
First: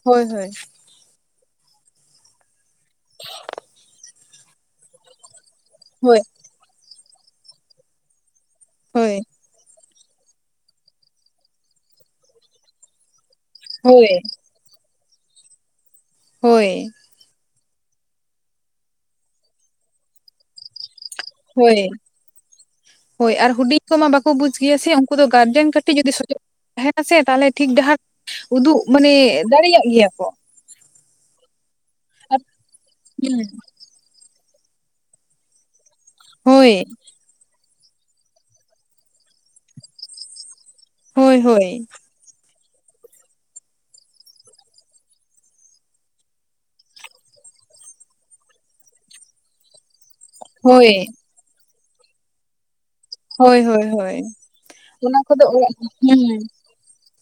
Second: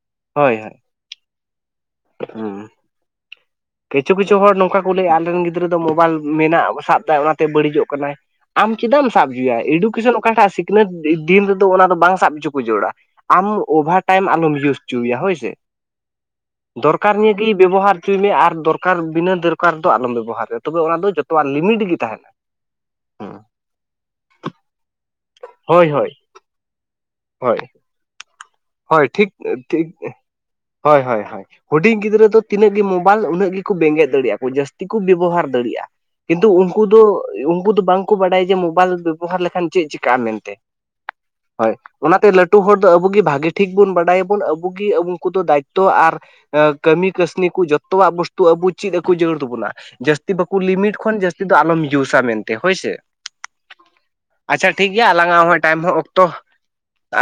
ᱦᱳᱭ ᱦᱳᱭ᱾ ᱦᱳᱭ ᱦᱳᱭ, ᱦᱩᱸ᱾ ᱠᱤᱪᱷᱩ ᱠᱤᱪᱷᱩ ᱦᱚᱲ ᱱᱚᱝᱠᱟ ᱠᱚ ᱞᱟᱹᱭᱮᱜ-ᱟ ᱟᱞᱮᱨᱮᱱ ᱜᱤᱫᱽᱨᱟᱹ ᱫᱚ ᱢᱳᱵᱟᱭᱤᱞ ᱦᱳᱭ ᱢᱮᱱᱟᱜ, ᱥᱟᱵ ᱫᱟᱭ ᱚᱱᱟᱛᱮ ᱵᱟᱹᱲᱤᱡᱚᱜ ᱠᱟᱱᱟᱭ᱾ ᱟᱢ ᱪᱮᱫᱟᱜ ᱮᱢ ᱦᱳᱭ ᱥᱟᱵ ᱚᱪᱚᱣᱟᱭ ᱮᱰᱩ ᱠᱮᱥᱚᱱ ᱚᱠᱟᱴᱟᱜ ᱥᱤᱠᱷᱱᱟᱹᱛ ᱫᱤᱱ ᱨᱮᱫᱚ ᱚᱱᱟ ᱫᱚ ᱵᱟᱝ ᱥᱟᱵ ᱦᱚᱪᱚ ᱠᱚ ᱡᱟᱹᱨᱩᱹᱲᱟ ᱟᱢ ᱚᱵᱷᱟᱨ ᱦᱳᱭ ᱴᱟᱭᱤᱢ ᱟᱞᱚᱢ ᱤᱭᱩᱡᱽ ᱚᱪᱚᱣᱟᱭᱟ ᱦᱳᱭ ᱥᱮ᱾ ᱦᱳᱭ᱾ ᱫᱚᱨᱠᱟᱨ ᱱᱤᱭᱟᱹᱜᱮ ᱵᱮᱵᱚᱦᱟᱨ ᱚᱪᱚᱭ ᱢᱮ ᱟᱨ ᱫᱚᱨᱠᱟᱨ, ᱵᱤᱱᱟᱹ ᱫᱚᱨᱠᱟᱨ ᱫᱚ ᱟᱞᱚᱢ ᱵᱮᱵᱚᱦᱟᱨᱟ᱾ ᱛᱚᱵᱮ ᱚᱱᱟ ᱫᱚ ᱡᱚᱛᱚᱣᱟᱜ ᱦᱳᱭ ᱞᱤᱢᱤᱴ ᱜᱮ ᱛᱟᱸᱦᱮᱱᱟ, ᱦᱩᱸ᱾ ᱠᱚ ᱢᱟ ᱵᱟᱠᱚ ᱵᱩᱡᱽ ᱜᱮᱭᱟ ᱥᱮ, ᱩᱱᱝᱠᱩ ᱫᱚ ᱜᱟᱨᱡᱮᱱ ᱦᱳᱭ ᱠᱟᱹᱴᱤᱡ ᱦᱳᱭ ᱡᱩᱫᱤ ᱥᱚᱡᱚᱜ ᱠᱚ ᱛᱟᱸᱦᱮᱱᱟ ᱥᱮ ᱛᱟᱦᱞᱮ ᱦᱳᱭ ᱴᱷᱤᱠ ᱰᱟᱦᱟᱨ ᱩᱫᱩᱜ ᱦᱳᱭ ᱢᱟᱱᱮ ᱴᱷᱤᱠ ᱫᱟᱲᱮᱭᱟᱜ ᱴᱷᱤᱠ ᱜᱮᱭᱟ ᱠᱚ᱾ ᱦᱳᱭ ᱦᱳᱭ ᱦᱳᱭ᱾ ᱦᱩᱰᱤᱧ ᱜᱤᱫᱽᱨᱟᱹ ᱫᱚ ᱛᱤᱱᱟᱹᱜ ᱜᱮ ᱢᱳᱵᱟᱭᱤᱞ ᱩᱱᱟᱹᱜ ᱜᱮᱠᱚ ᱵᱮᱸᱜᱮᱫ ᱫᱟᱲᱮᱭᱟᱜ-ᱟ ᱠᱚ ᱡᱟᱹᱥᱛᱤ ᱛᱮᱠᱚ ᱵᱮᱵᱚᱦᱟᱨ ᱫᱟᱲᱮᱭᱟᱜ-ᱟ, ᱠᱤᱱᱛᱩ ᱦᱳᱭ ᱩᱱᱠᱩ ᱫᱚ ᱩᱱᱠᱩ ᱫᱚ ᱵᱟᱝᱠᱚ ᱵᱟᱰᱟᱭᱟ ᱡᱮ ᱢᱳᱵᱟᱭᱤᱞ ᱵᱮᱵᱚᱦᱟᱨ ᱞᱮᱠᱷᱟᱱ ᱪᱮᱫ ᱪᱤᱠᱟᱹᱜ-ᱟ ᱢᱮᱱᱛᱮ, ᱦᱳᱭ᱾ ᱚᱱᱟ ᱛᱮ ᱞᱟᱹᱴᱩ ᱦᱚᱲ ᱫᱚ ᱟᱵᱚ ᱜᱮ ᱵᱷᱟᱹᱜᱤ ᱴᱷᱤᱠ ᱵᱚᱱ ᱵᱟᱰᱟᱭᱟᱵᱚᱱ ᱟᱵᱩ ᱜᱮ ᱟᱵᱩ ᱠᱚᱫᱚ ᱫᱟᱭᱤᱛᱛᱚ ᱟᱨ ᱠᱟᱹᱢᱤ ᱠᱟᱹᱥᱱᱤ ᱠᱚ ᱡᱚᱛᱚᱣᱟᱜ ᱵᱚᱥᱛᱩ ᱟᱵᱚ ᱪᱮᱫ ᱟᱠᱩ ᱡᱟᱹᱨᱲ ᱛᱟᱵᱚᱱᱟ ᱡᱟᱹᱥ ᱛᱤ ᱵᱟᱠᱩ ᱞᱤᱢᱤᱴ ᱦᱳᱭ ᱠᱷᱚᱱ ᱡᱟᱹᱥᱛᱤ ᱫᱚ ᱟᱞᱚᱢ ᱤᱭᱩᱥᱟ ᱢᱮᱱᱛᱮ ᱦᱳᱭ ᱥᱮ ᱦᱳᱭ ᱦᱳᱭ ᱦᱳᱭ ᱟᱪᱪᱷᱟ ᱴᱷᱤᱠᱜᱮᱭᱟ ᱚᱱᱟ ᱟᱞᱟᱝ ᱟ ᱠᱚᱫᱚ ᱦᱚᱸ ᱚᱲᱟᱜ ᱴᱟᱭᱤᱢ ᱦᱚᱸ ᱦᱮᱸ ᱚᱠᱛᱚ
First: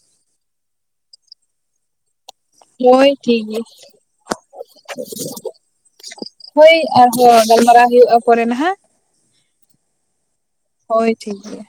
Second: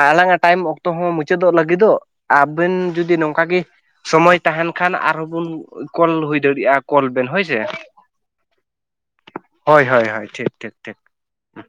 ᱟᱞᱟᱝ ᱟᱜ ᱴᱟᱭᱤᱢ ᱚᱠᱛᱚ ᱦᱚᱸ ᱢᱩᱪᱟᱹᱫᱚᱜ ᱞᱟᱹᱜᱤᱫᱚᱜ ᱟᱵᱮᱱ ᱦᱳᱭ ᱡᱩᱫᱤ ᱴᱷᱤᱠ ᱱᱚᱝᱠᱟ ᱜᱮ ᱜᱮᱭᱟ ᱥᱚᱢᱚᱭ ᱛᱟᱦᱮᱱ ᱠᱷᱟᱱ ᱟᱨᱦᱚᱸ ᱵᱚᱱ ᱠᱚᱞ ᱦᱩᱭᱩᱜ ᱦᱳᱭ ᱟᱨᱦᱚᱸ ᱜᱟᱞᱢᱟᱨᱟᱣ ᱦᱩᱭᱩᱜᱼᱟ ᱯᱚᱨᱮ ᱱᱟᱦᱟᱜ ᱦᱳᱭ ᱦᱳᱭ ᱦᱳᱭ ᱴᱷᱤᱠ ᱴᱷᱤᱠ ᱦᱳᱭ ᱴᱷᱤᱠ ᱜᱮᱭᱟ